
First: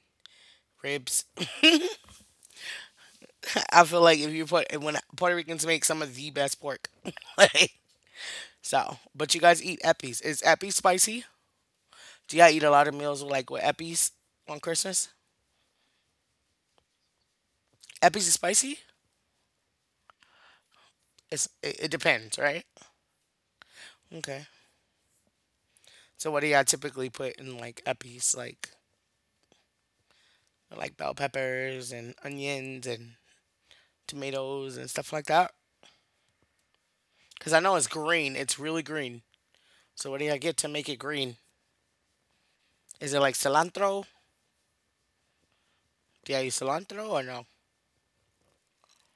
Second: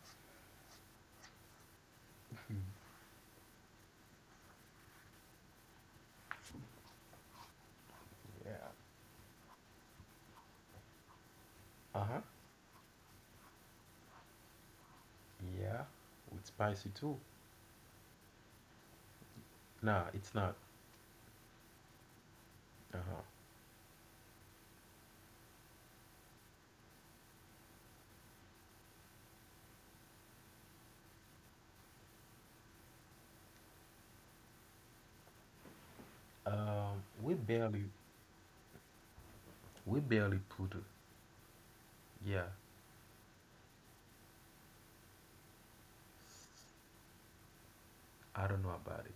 A: ribs. I feel like if you put when Puerto Ricans make some of the best pork. like
B: yeah.
A: so, but you guys eat eppies. Is eppies spicy?
B: Uh huh.
A: Do y'all eat a lot of meals with like with eppies on Christmas?
B: Yeah, with spicy too.
A: Eppies is spicy?
B: Nah, it's not.
A: It depends, right?
B: Uh huh.
A: Okay. So what do y'all typically put in like eppies like bell peppers and onions and tomatoes and stuff like that?
B: Um, we
A: Cuz I know
B: barely
A: it's green. It's really green.
B: we
A: So what do you
B: barely
A: get to
B: put.
A: make it green?
B: Yeah,
A: Is it like cilantro? Do you use cilantro or no?
B: I don't know about it.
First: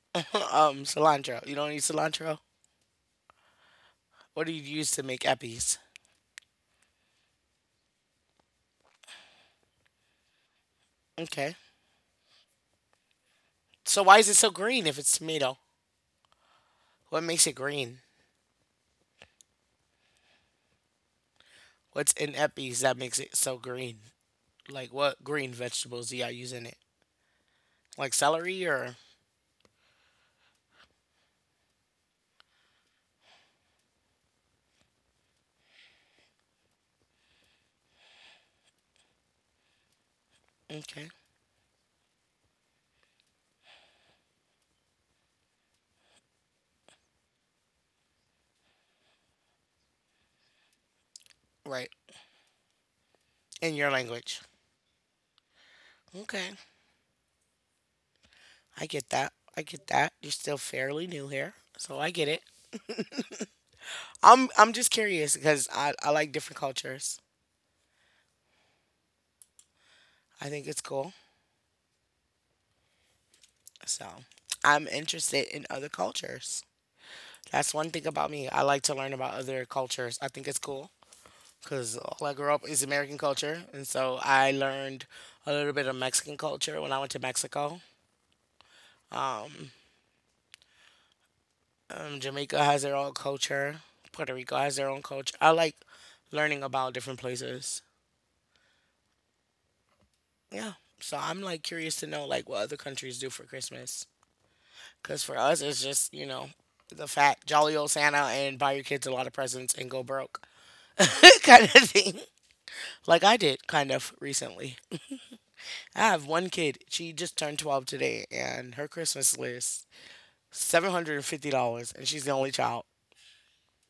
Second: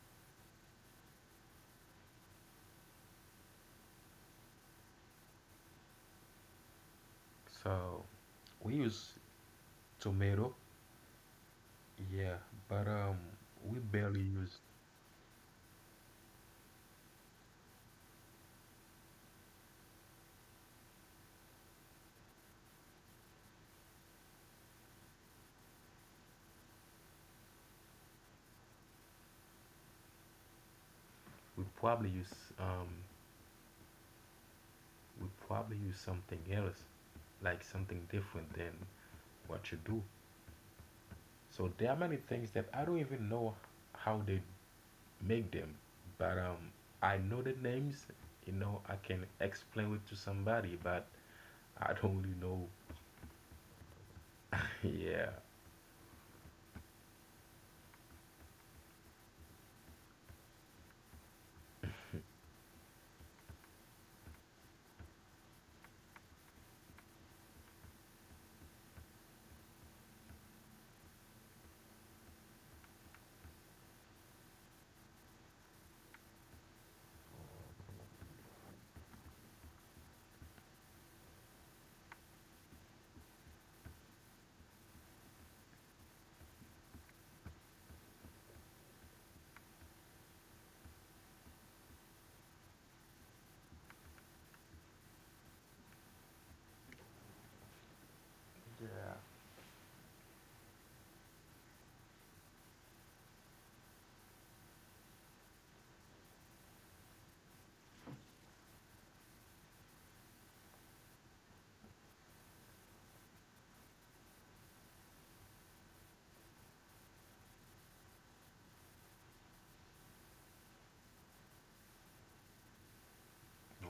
A: cilantro. You don't use cilantro. What do you use to make eppies?
B: So we use tomato.
A: Okay.
B: Yeah, but we
A: So why
B: barely
A: is it so
B: use
A: green if it's tomato? What makes it green? What's in eppies that makes it so green? Like what green vegetables do y'all use in it? Like celery or
B: we probably use um we probably use something else, like something different than what you do.
A: okay,
B: So there are many things that I don't even know how they make them. But I know the names. I can explain it to somebody, but
A: right?
B: I don't really know.
A: In your language.
B: Yeah.
A: Okay, I get that. I get that. You're still fairly new here, so I get it. I'm just curious because I like different cultures. I think it's cool. So I'm interested in other cultures. That's one thing about me. I like to learn about other cultures. I think it's cool because all I grew up is American culture. And so I learned a little bit of Mexican culture when I went to Mexico. Um, Jamaica has their own culture, Puerto Rico has their own culture. I like learning about different places.
B: Yeah.
A: Yeah. So I'm like curious to know like what other countries do for Christmas. Because for us, it's just, you know, the fat jolly old Santa, and buy your kids a lot of presents and go broke. kind of thing. Like I did kind of recently. I have one kid. She just turned 12 today and her Christmas list $750, and she's the only child.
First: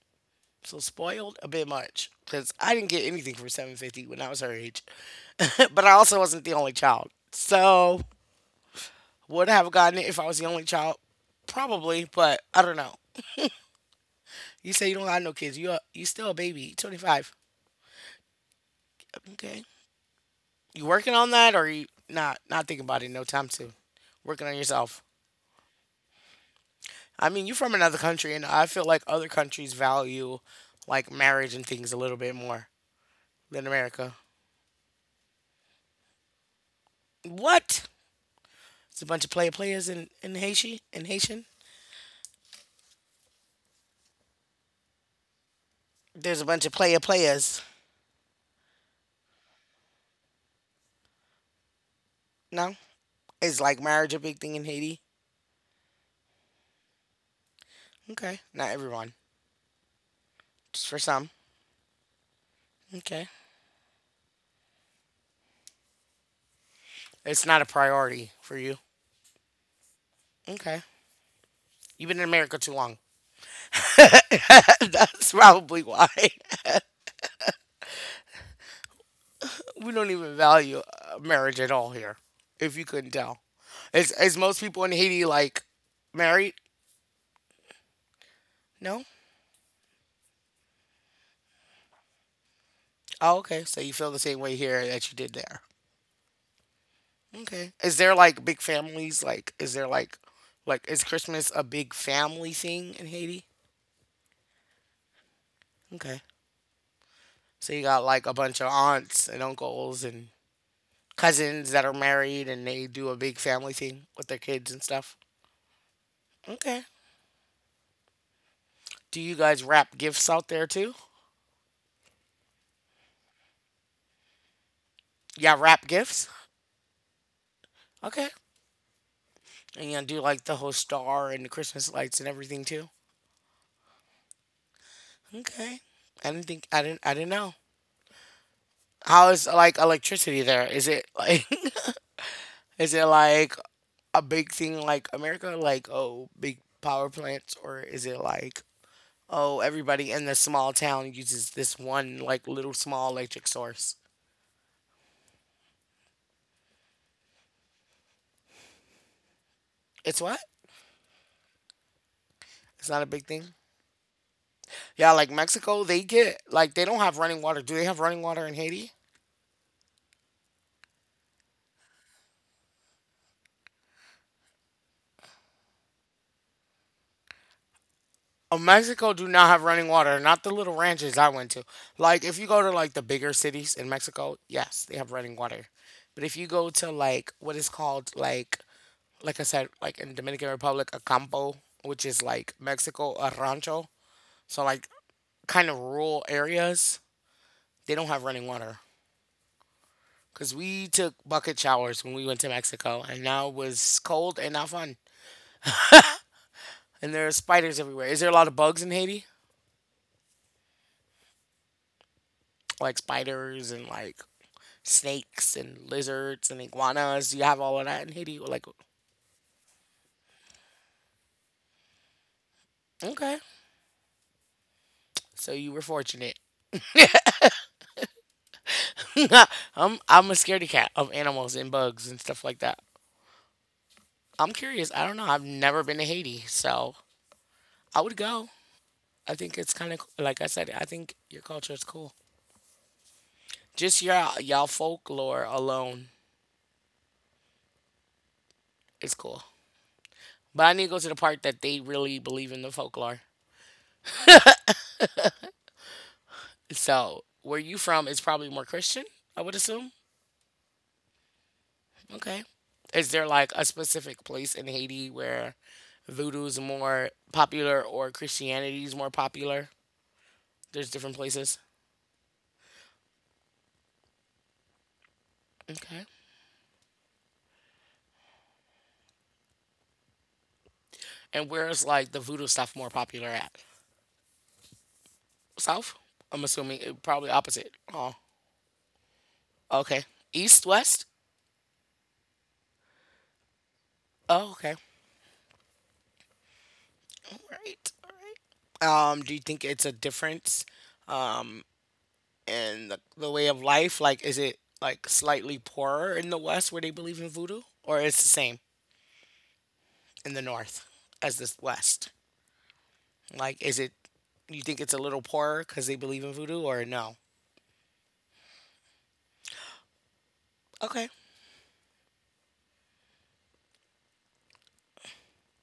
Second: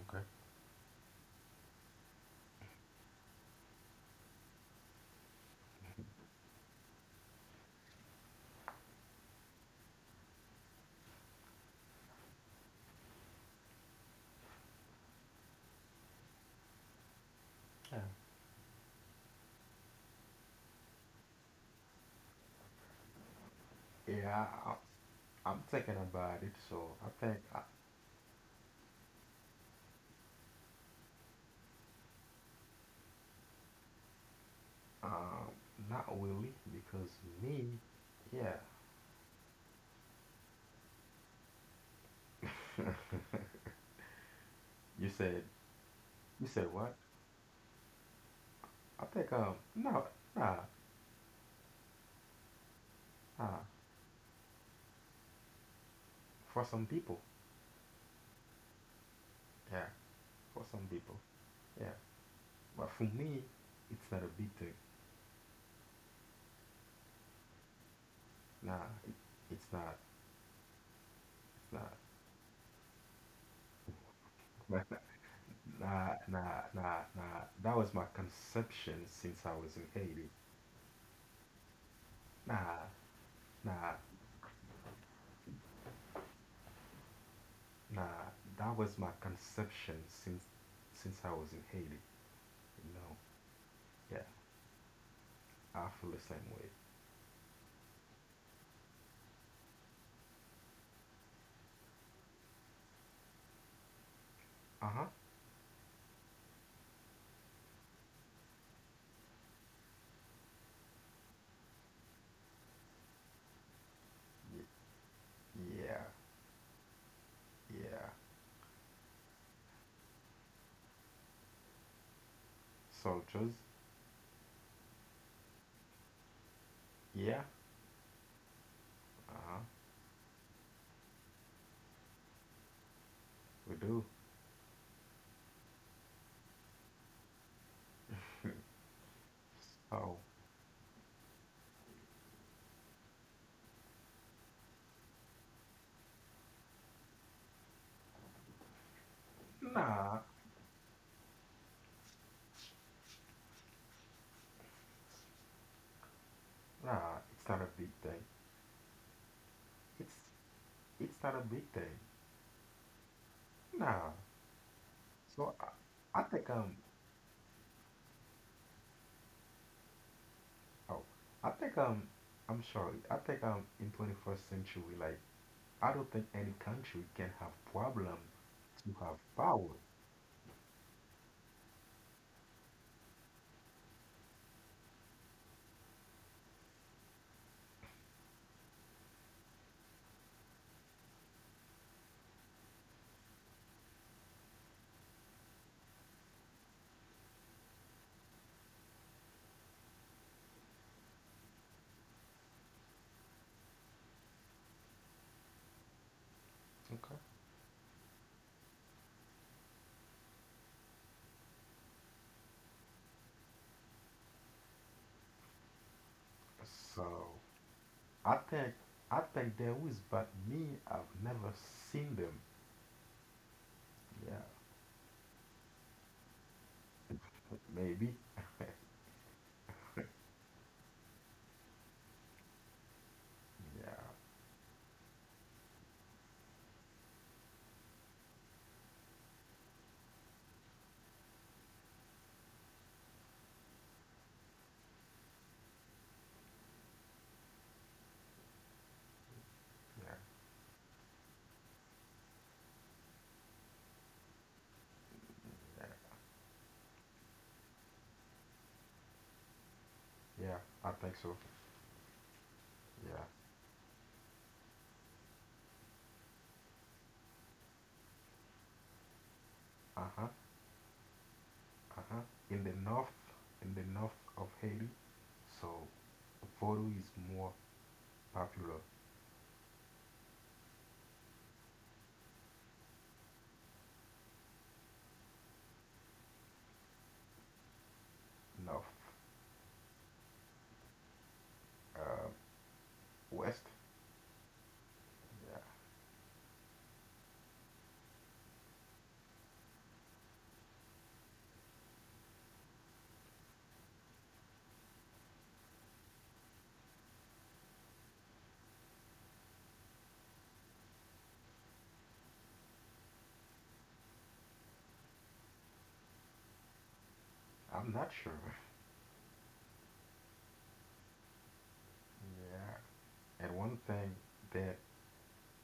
B: Okay.
A: So spoiled a bit much cuz I didn't get anything for 750 when I was her age. but I also wasn't the only child. So would I have gotten it if I was the only child? Probably, but I don't know. You say you don't have no kids. You still a baby, 25.
B: Yeah.
A: Okay. You working on that or you not thinking about it, no time to working
B: Yeah,
A: on yourself.
B: I'm thinking about it, so I
A: I
B: think
A: mean, you're
B: I,
A: from another country, and I feel like other countries value like marriage and things a little bit more than America.
B: um not really because me,
A: What?
B: yeah.
A: It's a bunch of players in Haiti. In Haitian,
B: You said
A: there's a
B: you
A: bunch of
B: said what?
A: players.
B: I think no. Nah,
A: No, is
B: nah,
A: like marriage a big thing in Haiti?
B: for some people.
A: Okay, not everyone,
B: Yeah, for some
A: just for
B: people.
A: some.
B: Yeah. But for
A: Okay,
B: me, it's not a big thing.
A: it's not a priority for you.
B: Nah, it's not.
A: Okay,
B: It's not.
A: you've been in America too long.
B: But
A: That's probably why.
B: nah, nah, nah, nah. That was my conception since I was in
A: We don't
B: Haiti.
A: even value marriage at all here. If
B: Nah,
A: you couldn't tell.
B: nah.
A: Is most people in Haiti like married?
B: Nah, that was
A: No.
B: my conception since I was in Haiti. You know,
A: Oh, okay. So you feel the
B: yeah,
A: same way here that you did there.
B: I feel the same way.
A: Okay. Is there like big families? Like, is there like is Christmas a big family thing in Haiti?
B: Uh huh.
A: Okay. So you got like a bunch of aunts and uncles and cousins that are married, and they do a big family thing with their kids and stuff.
B: Yeah,
A: Okay.
B: yeah.
A: Do you guys wrap gifts out there too?
B: Soldiers.
A: Yeah, wrap gifts.
B: Yeah,
A: Okay.
B: uh huh.
A: And you do like the whole star and the Christmas lights and everything too.
B: We do.
A: Okay. I didn't think I didn't know. How is like
B: So
A: electricity there? Is it like is it like a big thing like America? Like, oh, big power plants, or is it like, oh, everybody
B: nah,
A: in the small town uses this one like little small electric source?
B: nah. It's not a big thing. It's
A: It's what?
B: it's not a big thing.
A: It's not a big thing?
B: Nah.
A: Yeah, like
B: So
A: Mexico, they
B: I
A: get
B: think
A: like they don't have running water. Do they have running water in Haiti?
B: oh I think I'm sorry. I think in 21st century, like I don't think any country can have problem
A: Oh,
B: to
A: Mexico
B: have
A: do not have
B: power.
A: running water. Not the little ranches I went to. Like if you go to like the bigger cities in Mexico, yes, they have running water. But if you go to like what is called like I said, like in Dominican Republic a campo, which is like Mexico a rancho, so like kind of rural areas, they don't have running water. Cause we took bucket showers when we went to Mexico, and now it was cold and not fun. And
B: Okay.
A: there are spiders everywhere. Is there a lot of bugs in Haiti? Like spiders and like snakes and lizards and iguanas.
B: So
A: You have all of that in
B: I
A: Haiti. We're like,
B: think I think there is, but me, I've never seen them.
A: okay,
B: Yeah,
A: so you were fortunate.
B: maybe.
A: I'm a scaredy cat of animals and bugs and stuff like that.
B: Yeah,
A: I'm curious. I don't know. I've never been to Haiti, so I would go. I think it's kind of like I said. I think your culture is cool. Just your y'all folklore alone is cool.
B: yeah,
A: But I need to go to the part that they really believe in the folklore.
B: yeah,
A: So where you from is probably more Christian. I would assume.
B: yeah. I think so.
A: Okay. Is
B: Yeah.
A: there like a specific place in Haiti where voodoo is more popular or Christianity is more popular?
B: Uh huh.
A: There's different places.
B: Uh huh. In the north, of Haiti, so
A: Okay.
B: Vodou is more popular.
A: And where is like the voodoo stuff more popular at? South? I'm assuming it, probably opposite. Oh,
B: North.
A: okay. East, west?
B: Uh, west.
A: Oh, okay.
B: Yeah.
A: All right. All right. Do you think it's a difference in the way of life? Like, is it like slightly poorer in the west where they believe in voodoo, or it's the same in the north as the west? Like, is it you think it's a little poorer because they believe in voodoo or no?
B: I'm not sure.
A: Okay,
B: Yeah. And one thing that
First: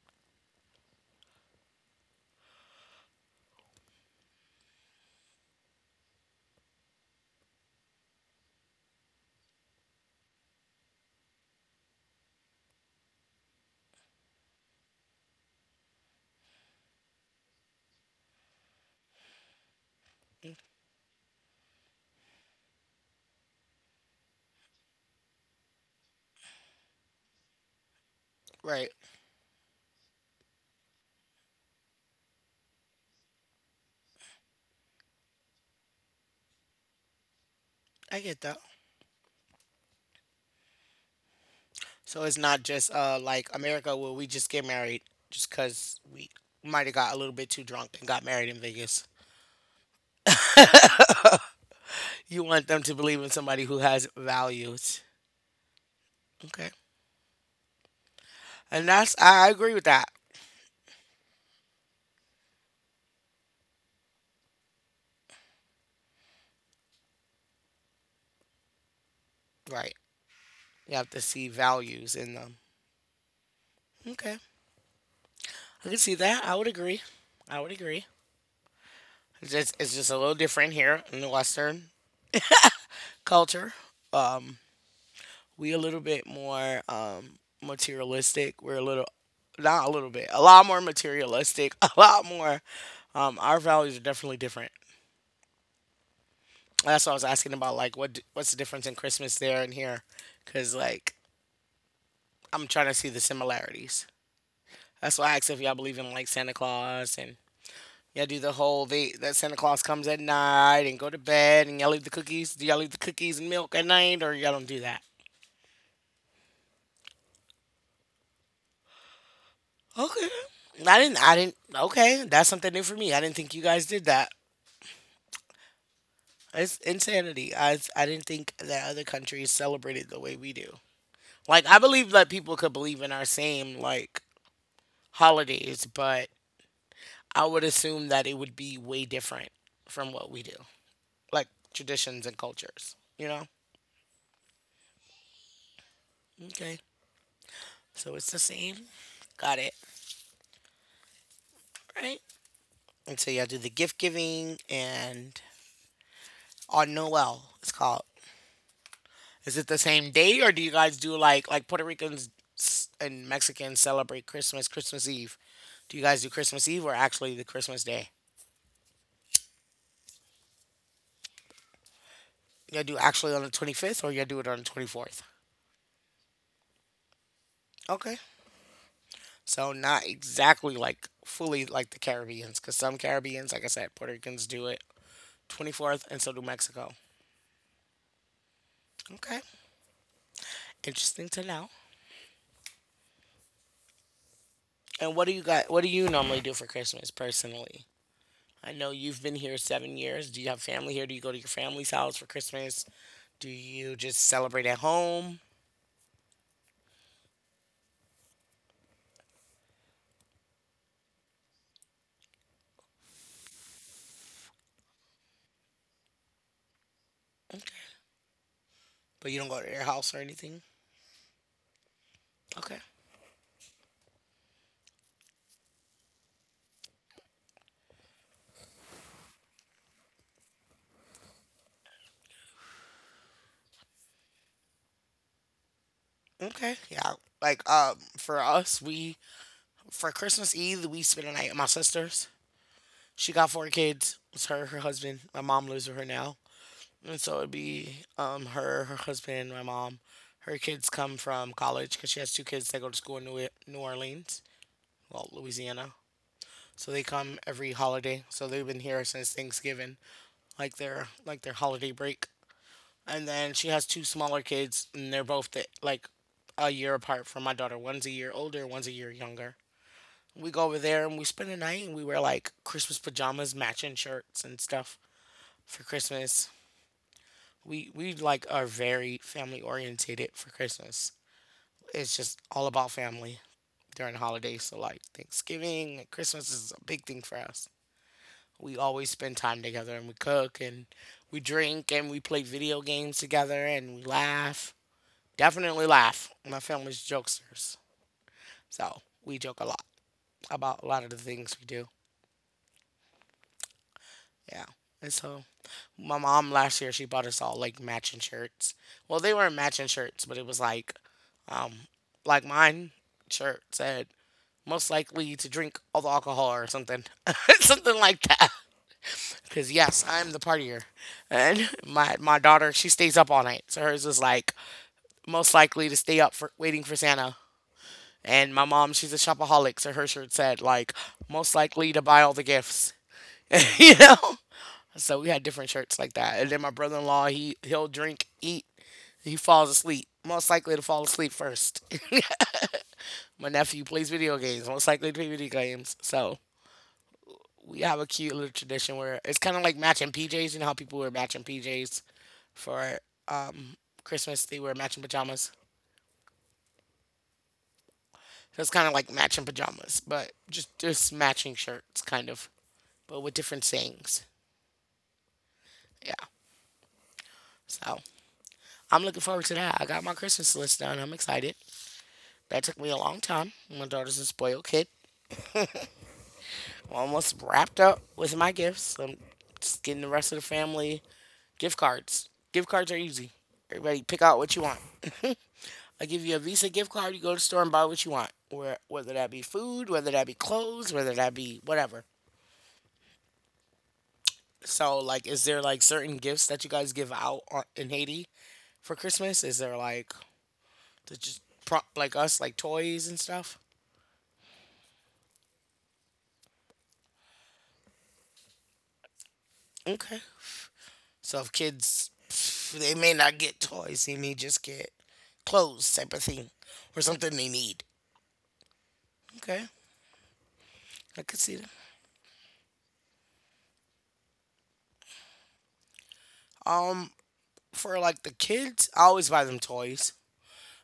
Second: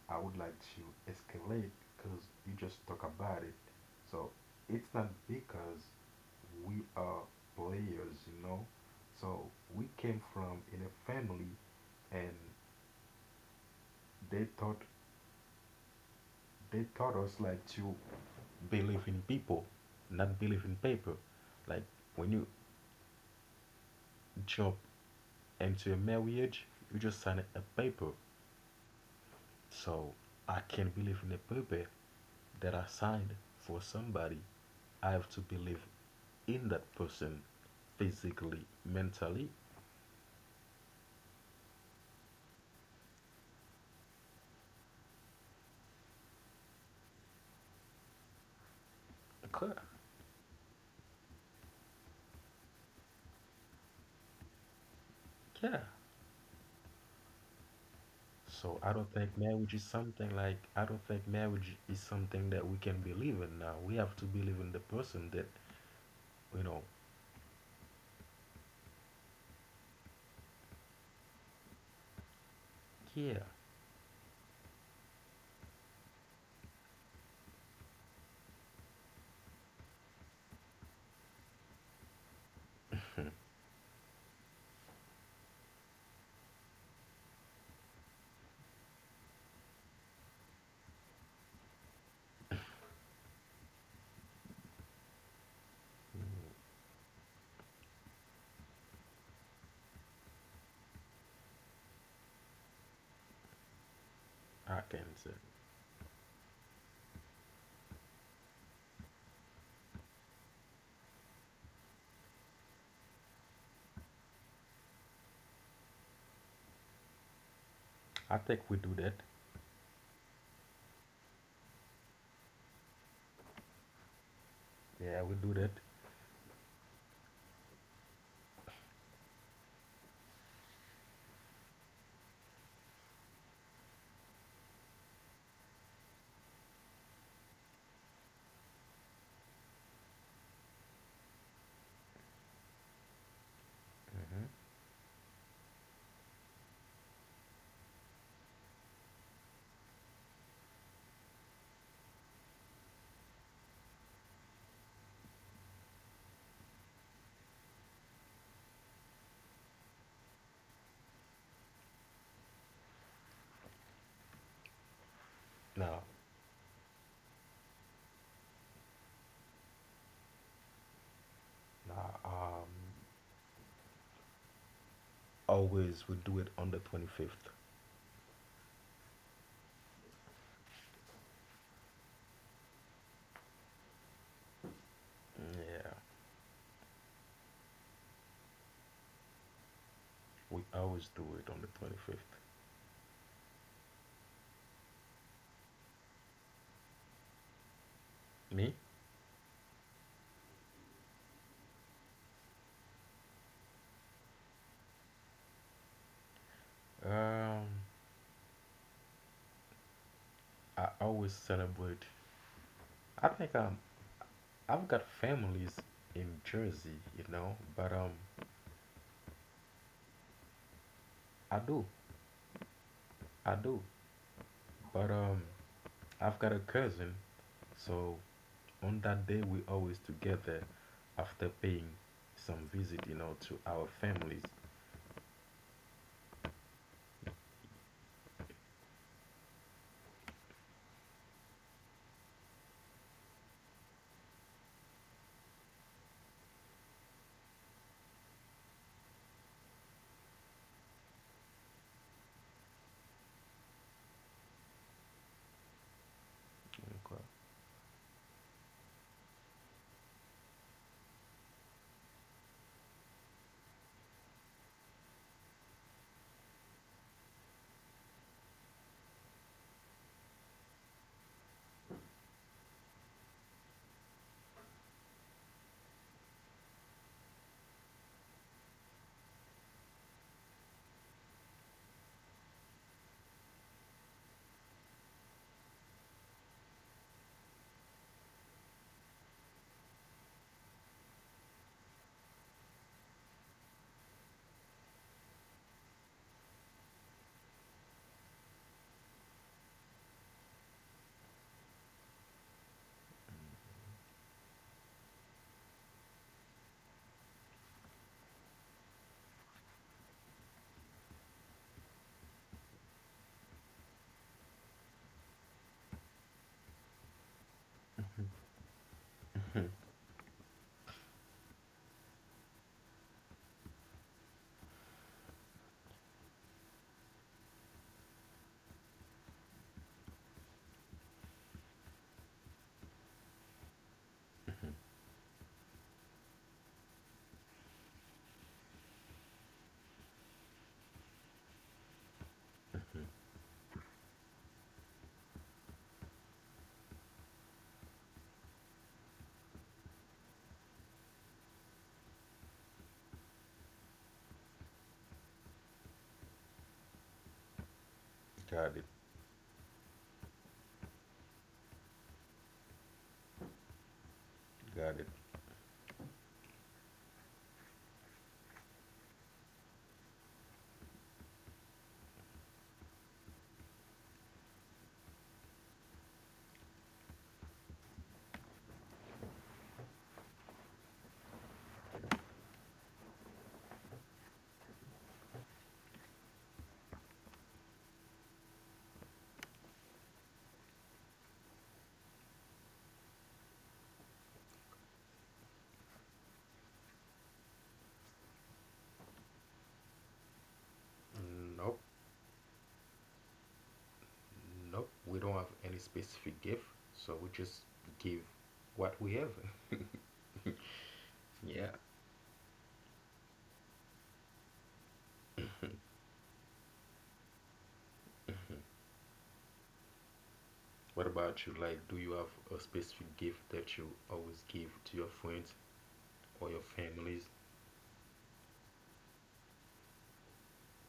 B: I would like to escalate because you just talk about it. So it's not because we are players, you know. So we came from in a family, and they taught they taught us like to believe in people, not believe in paper. Like when you jump into a marriage, you just sign a paper.
A: right.
B: So I can't believe in a paper that I signed for somebody. I have to believe in that person
A: I get that.
B: physically, mentally.
A: So it's not just like America where we just get married just because we might have got a little bit too drunk and got married in Vegas.
B: Okay.
A: you want them to believe in somebody who has values.
B: Yeah.
A: Okay.
B: So
A: And
B: I don't
A: that's,
B: think
A: I
B: marriage
A: agree
B: is
A: with that.
B: something like I don't think marriage is something that we can believe in now. We have to believe in the person that you know.
A: Right. You have to see values in them.
B: Yeah,
A: Okay. I can see that. I would agree. I would agree. It's just a little different here in the Western culture. Um, we a little bit more materialistic. We're a little not a little bit, a lot more materialistic, a lot more our values are definitely different.
B: mm,
A: That's why I was asking about like what's the difference in Christmas there and here cuz like I'm trying to see the similarities.
B: I can
A: That's
B: say.
A: why I asked if y'all believe in like Santa Claus, and y'all do the whole they that Santa Claus comes at night and go to bed and y'all leave the cookies. Do y'all leave the cookies and milk at night or y'all don't do that?
B: I think we do that.
A: Okay. I didn't. I didn't. Okay, that's something new for me. I didn't think you guys did that.
B: Yeah, we do that.
A: It's insanity. I didn't think that other countries celebrated the way we do. Like I believe that people could believe in our same like holidays, but I would assume that it would be way different from what we do, like traditions and cultures. You know?
B: Mm-hmm.
A: Okay. So it's the same. Got it. Right. And so yeah, do the gift giving and on Noel. It's called. Is it the same day, or do you guys do like Puerto Ricans and Mexicans celebrate Christmas, Christmas Eve? Do
B: Now,
A: you guys do Christmas Eve or actually the Christmas day?
B: now,
A: You do actually on the 25th, or you do it on the 24th?
B: always we do it on the 25th.
A: Okay. So not exactly like fully like the Caribbeans, because some Caribbeans, like I said, Puerto Ricans do it
B: Yeah,
A: 24th, and so do Mexico. Okay.
B: we always do
A: Interesting to
B: it on the
A: know.
B: 25th.
A: And what do you got? What do you normally do for Christmas personally?
B: Me?
A: I know you've been here 7 years. Do you have family here? Do you go to your family's house for Christmas? Do you just celebrate at home?
B: Um, I always celebrate. I think I've got families in Jersey,
A: Okay.
B: but
A: But you don't go to their house or anything?
B: I do,
A: Okay.
B: I do. But I've got a cousin, so on that day we always together after paying some visit, to our families.
A: Okay, yeah. Like for us, we for Christmas Eve we spent a night at my sister's. She got four kids. It's her, her husband. My mom lives with her now. And so it'd be her, her husband, my mom. Her kids come from college because she has two kids that go to school in New Orleans, well, Louisiana. So they
B: Okay.
A: come every holiday. So they've been here since Thanksgiving, like their holiday break. And then she has two smaller kids, and they're both the, like a year apart from my daughter. One's a year older, one's a year younger. We go over there and we spend the night, and we wear like Christmas pajamas, matching shirts, and stuff for Christmas. We like are very family orientated for Christmas. It's just all about family during the holidays. So like Thanksgiving, and Christmas is a big thing for us. We always spend time together, and we cook, and we drink, and we play video games together, and we laugh, definitely laugh. My family's jokesters, so we joke a lot about a lot of the things we do. Yeah, and so my mom last year she bought us all like matching shirts. Well, they weren't matching shirts, but it was um like mine shirt said most likely to drink all the alcohol or something, something like that. Because yes, I'm the partier, and my daughter she stays up all night, so hers was like most likely to stay up for waiting for Santa. And my mom, she's a shopaholic, so her shirt said like most likely to buy all the gifts. You know? So we had different shirts like that. And then my brother in law, he'll drink, eat, he falls asleep. Most likely to fall asleep first.
B: Mhm.
A: My nephew plays video games, most likely to play video games. So we have a cute little tradition where it's kind of like matching PJs. You know how people wear matching PJs for um, Christmas? They wear matching pajamas. So it's
B: Got it,
A: kind of like matching pajamas, but just matching shirts, kind of, but with different things.
B: got it.
A: Yeah. So I'm looking forward to that. I got my Christmas list done. I'm excited. That took me a long time. My daughter's a spoiled kid. I'm almost wrapped up with my gifts. I'm just getting the rest of the family gift cards. Gift cards are easy. Everybody pick out what you want. I give you a Visa gift card. You go to the store and buy what you want. Where, whether that be food, whether that be clothes, whether that be whatever. So like, is there like certain gifts that you guys give out on, in Haiti for Christmas? Is there like to just
B: Nope.
A: prop like us, like toys and stuff.
B: Nope, we don't have any specific gift, so we just give what we have.
A: Okay. So if
B: yeah.
A: kids, they may not get toys, they may just get clothes type of thing or something they need. Okay,
B: What
A: I could
B: about you?
A: see that.
B: Like, do you have a specific gift that you always give to your friends or your
A: Um,
B: families?
A: for like the kids, I always buy them toys.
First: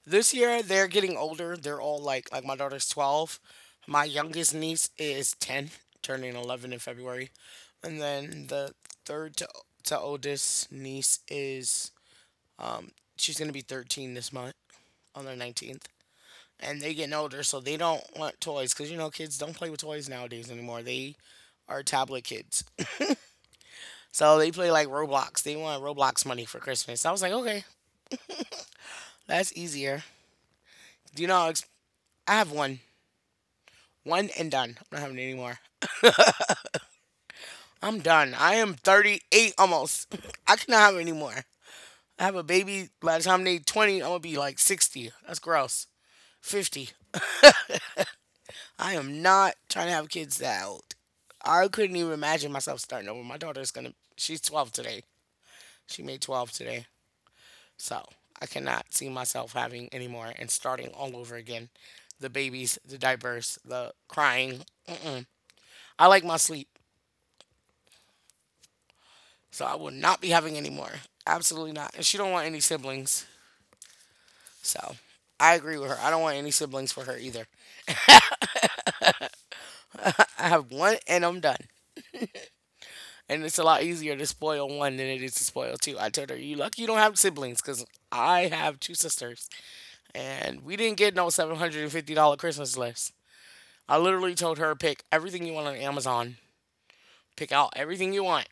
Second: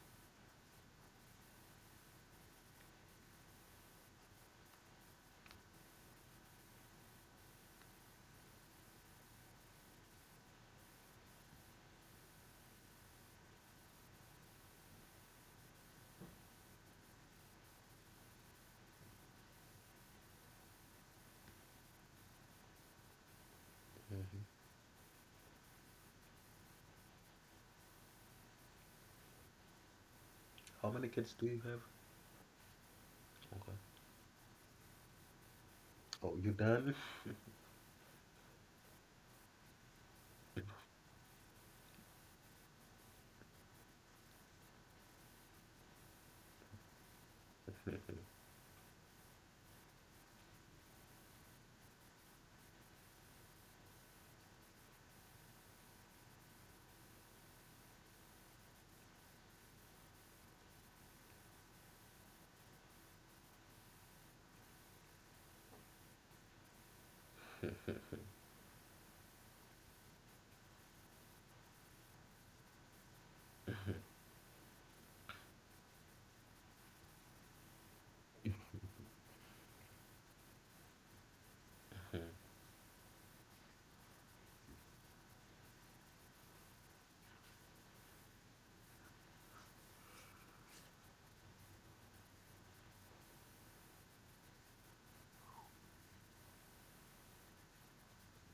A: This year they're getting older. They're all like my daughter's 12, my youngest niece is ten, turning 11 in February, and then the third to oldest niece is she's gonna be 13 this month on the 19th. And they're getting older, so they don't want toys because you know kids don't play with toys nowadays anymore. They are tablet kids, so
B: Hmm.
A: they play like Roblox. They want Roblox money for Christmas. I was like, okay, that's easier.
B: How many
A: Do you
B: kids
A: know
B: do
A: how?
B: you have?
A: I have one,
B: Okay.
A: one and done. I'm not having any more.
B: Oh, you done?
A: I'm done. I am 38 almost. I cannot have any more. I have a baby. By the time they 20, I'm gonna be like 60. That's gross. 50. I am not trying to have kids that old. I couldn't even imagine myself starting over. My daughter's gonna. She's 12 today. She made 12 today. So I cannot see myself having any more and starting all over again. The babies, the diapers, the crying. Mm-mm. I like my sleep. So I will not be having any more. Absolutely not. And she don't want any siblings. So I agree with her. I don't want any siblings for her either. I have one and I'm done. And it's a lot easier to spoil one than it is to spoil two. I told her, you lucky you don't have siblings because I have two sisters. And we didn't get no $750 Christmas list. I literally told her, pick everything you want on Amazon, pick out everything you want,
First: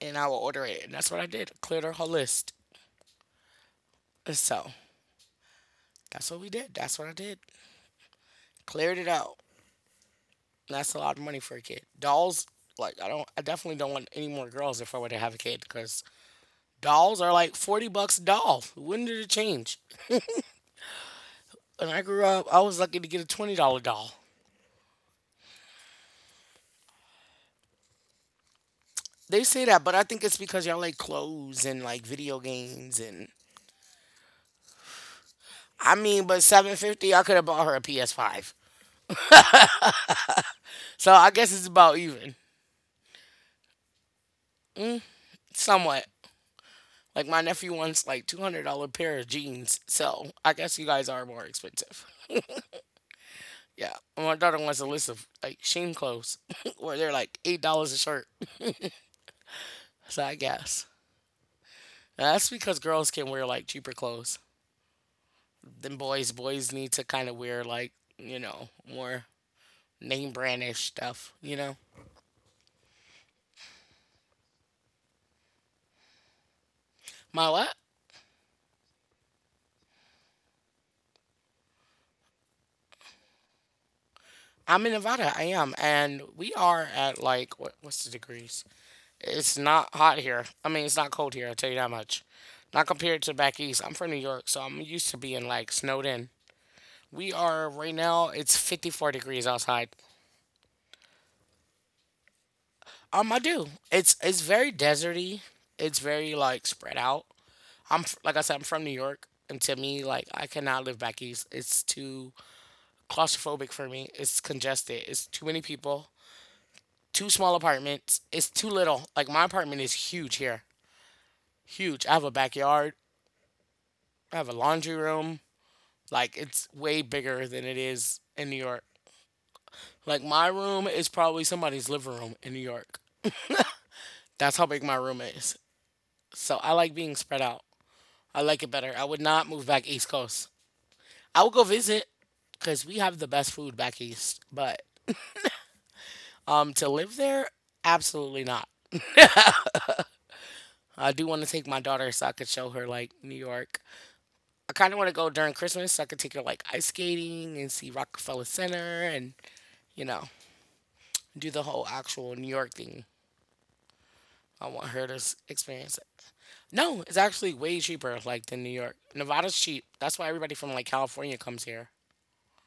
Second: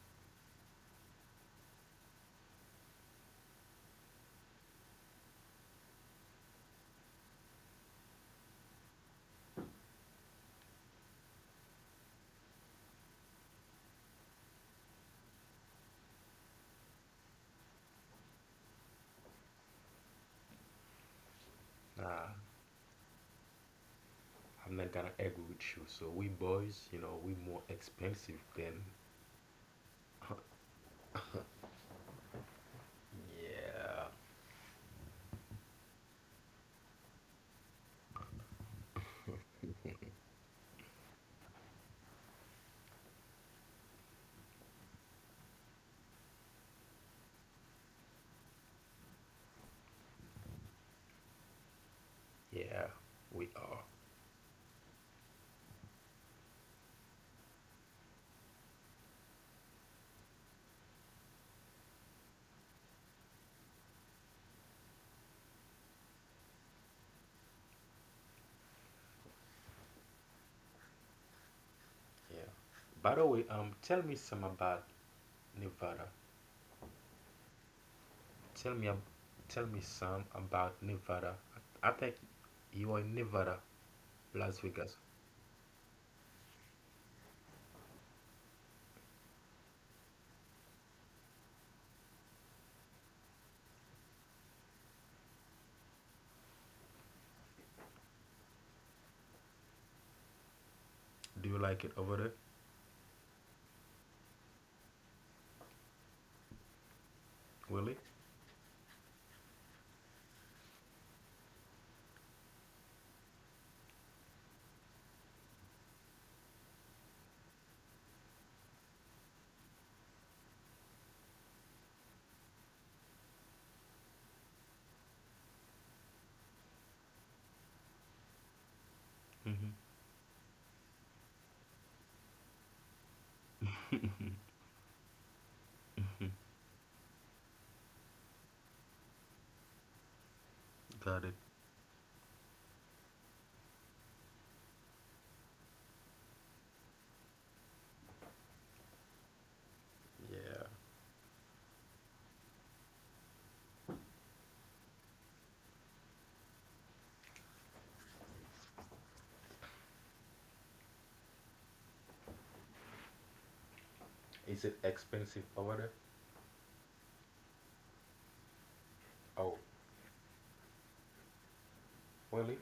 A: and I will order it. And that's what I did. I cleared her whole list. So that's what we did. That's what I did. Cleared it out. And that's a lot of money for a kid. Dolls, like I don't, I definitely don't want any more girls if I were to have a kid because dolls are like 40 bucks a doll. When did it change? When I grew
B: Nah,
A: up, I was lucky to get a $20 doll.
B: I'm not gonna agree with you. So we boys, we more expensive than.
A: They say that, but I think it's because y'all like clothes and like video games and,
B: Yeah,
A: I mean, but 750, I could have bought her a PS five. So I guess it's about even, somewhat. Like my nephew wants like $200 pair of jeans, so I guess you guys are more expensive.
B: yeah, we are.
A: Yeah, and my daughter wants a list of like sheen clothes where they're like $8 a shirt. So I guess that's because girls can wear like cheaper clothes than boys. Boys need to kind of wear like you know more name brandish stuff. You know.
B: Yeah. By the way, tell me some about Nevada.
A: My what?
B: Tell me, ab- tell me some about Nevada. I think you are in Nevada, Las
A: I'm in
B: Vegas.
A: Nevada. I am, and we are at like what, what's the degrees? It's not hot here. I mean, it's not cold here, I'll tell you that much. Not compared to back east. I'm from New York, so I'm used to being like snowed in. We are right now, it's 54 degrees outside.
B: Do you like it over there,
A: I do. It's very deserty. It's very like spread out.
B: Willie?
A: Like I said, I'm from New York, and to me, like I cannot live back east. It's too claustrophobic for me. It's congested. It's too many people. Too small apartments. It's too little. Like my apartment is huge here. Huge. I have a backyard. I have a laundry room. Like it's way bigger than it is in New York.
B: Mm-hmm.
A: Like my room is probably somebody's living room in New York. That's how big my room is. So I like being spread out. I like it better. I would not move back East Coast.
B: Got it.
A: I would go visit because we have the best food back east. But to live there, absolutely not.
B: Yeah.
A: I do want to take my daughter so I could show her like New York. I kind of want to go during Christmas so I could take her like ice skating and see Rockefeller Center and you know do the whole actual New York thing. I
B: Is it
A: want her to
B: expensive over there?
A: experience it. No, it's actually way cheaper like than New York. Nevada's
B: Oh,
A: cheap. That's why everybody from like California comes here.
B: Willie?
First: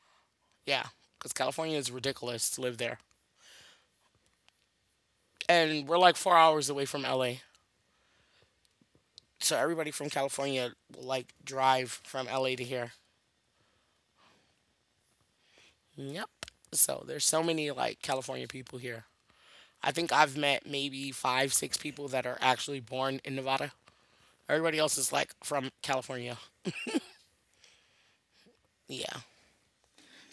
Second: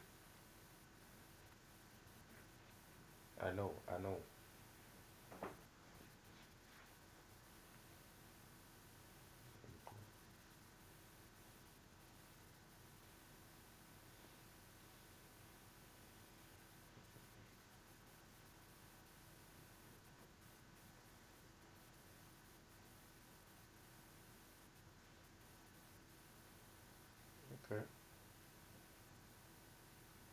A: Yeah, because California is ridiculous to live there,
B: I know, I know.
A: and we're like 4 hours away from LA. So everybody from California will like drive from LA to here. Yep. So there's so many like California people here. I think I've met maybe five, six people that are actually born in Nevada. Everybody else is like from California.
B: Okay.
A: Yeah.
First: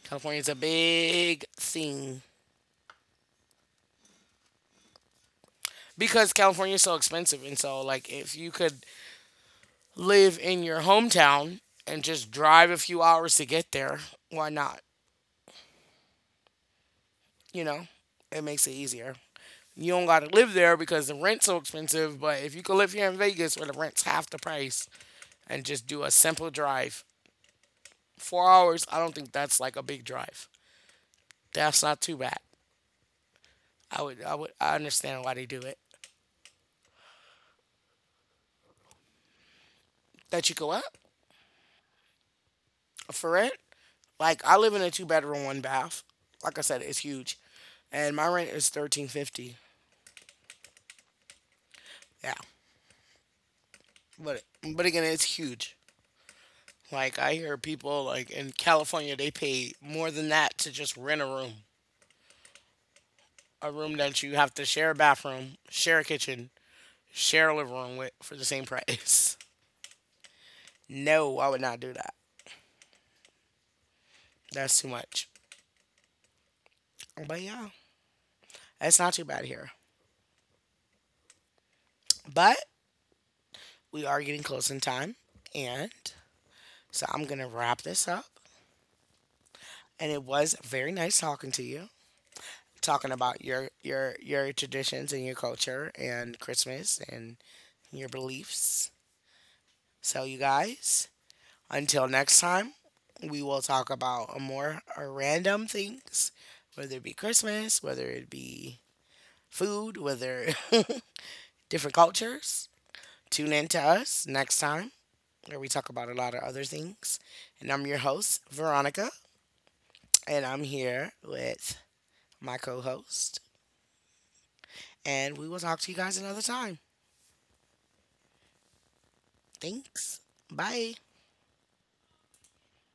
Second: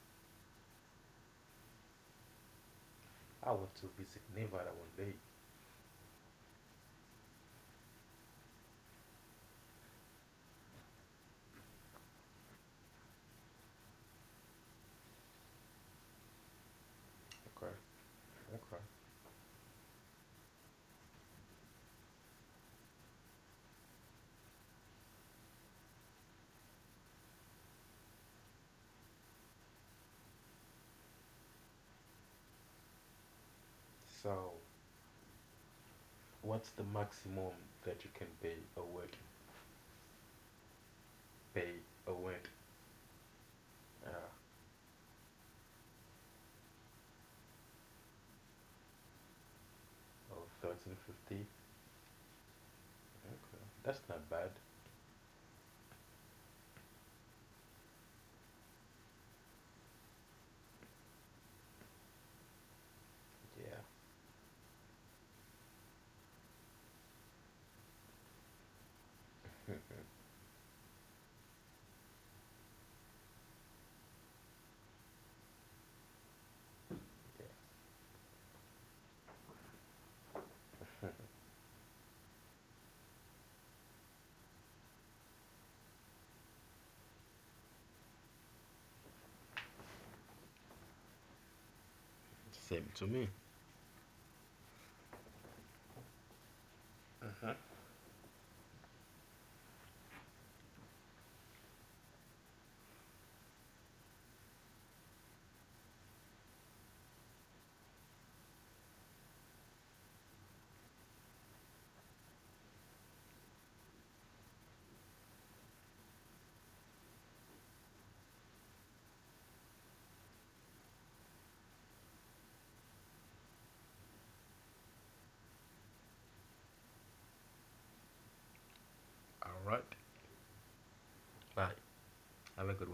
A: California's a big thing.
B: I want to visit Nevada one day.
A: Because California is so expensive. And so, like, if you could live in your hometown and just drive a few hours to get there, why not? You
B: Okay.
A: know, it makes it
B: Okay.
A: easier. You don't got to live there because the rent's so expensive. But if you could live here in Vegas where the rent's half the price and just do a simple drive, 4 hours, I don't think that's like a big drive. That's not too bad. I would,
B: So,
A: I understand why they do it.
B: what's the maximum that you can pay a week?
A: That you go up?
B: Pay a rent?
A: But for rent.
B: Uh,
A: Like I live in a two bedroom, one bath. Like I said, it's huge, and my rent is 1,350.
B: of 1,350.
A: Yeah,
B: Okay. That's not
A: but
B: bad.
A: but again, it's huge. Like I hear people like in California, they pay more than that to just rent a
B: Yeah.
A: room that you have to share a bathroom, share a kitchen, share a living room with for the same price. No, I would not do that. That's too much. But
B: Yeah.
A: yeah, it's not too bad here. But we are getting close in time, and so I'm gonna wrap this up. And it was very nice talking to you,
B: Same to
A: talking
B: me.
A: about your traditions and your culture and Christmas and
B: Uh-huh.
A: your beliefs. So you guys, until next time, we will talk about more random things, whether it be Christmas, whether it be food, whether different cultures. Tune in to us next time where we talk about a lot of other things. And I'm your host, Veronica, and I'm here with my co host, and we will talk to you guys another time.
B: All right.
A: Thanks. Bye.
B: Bye. Have a good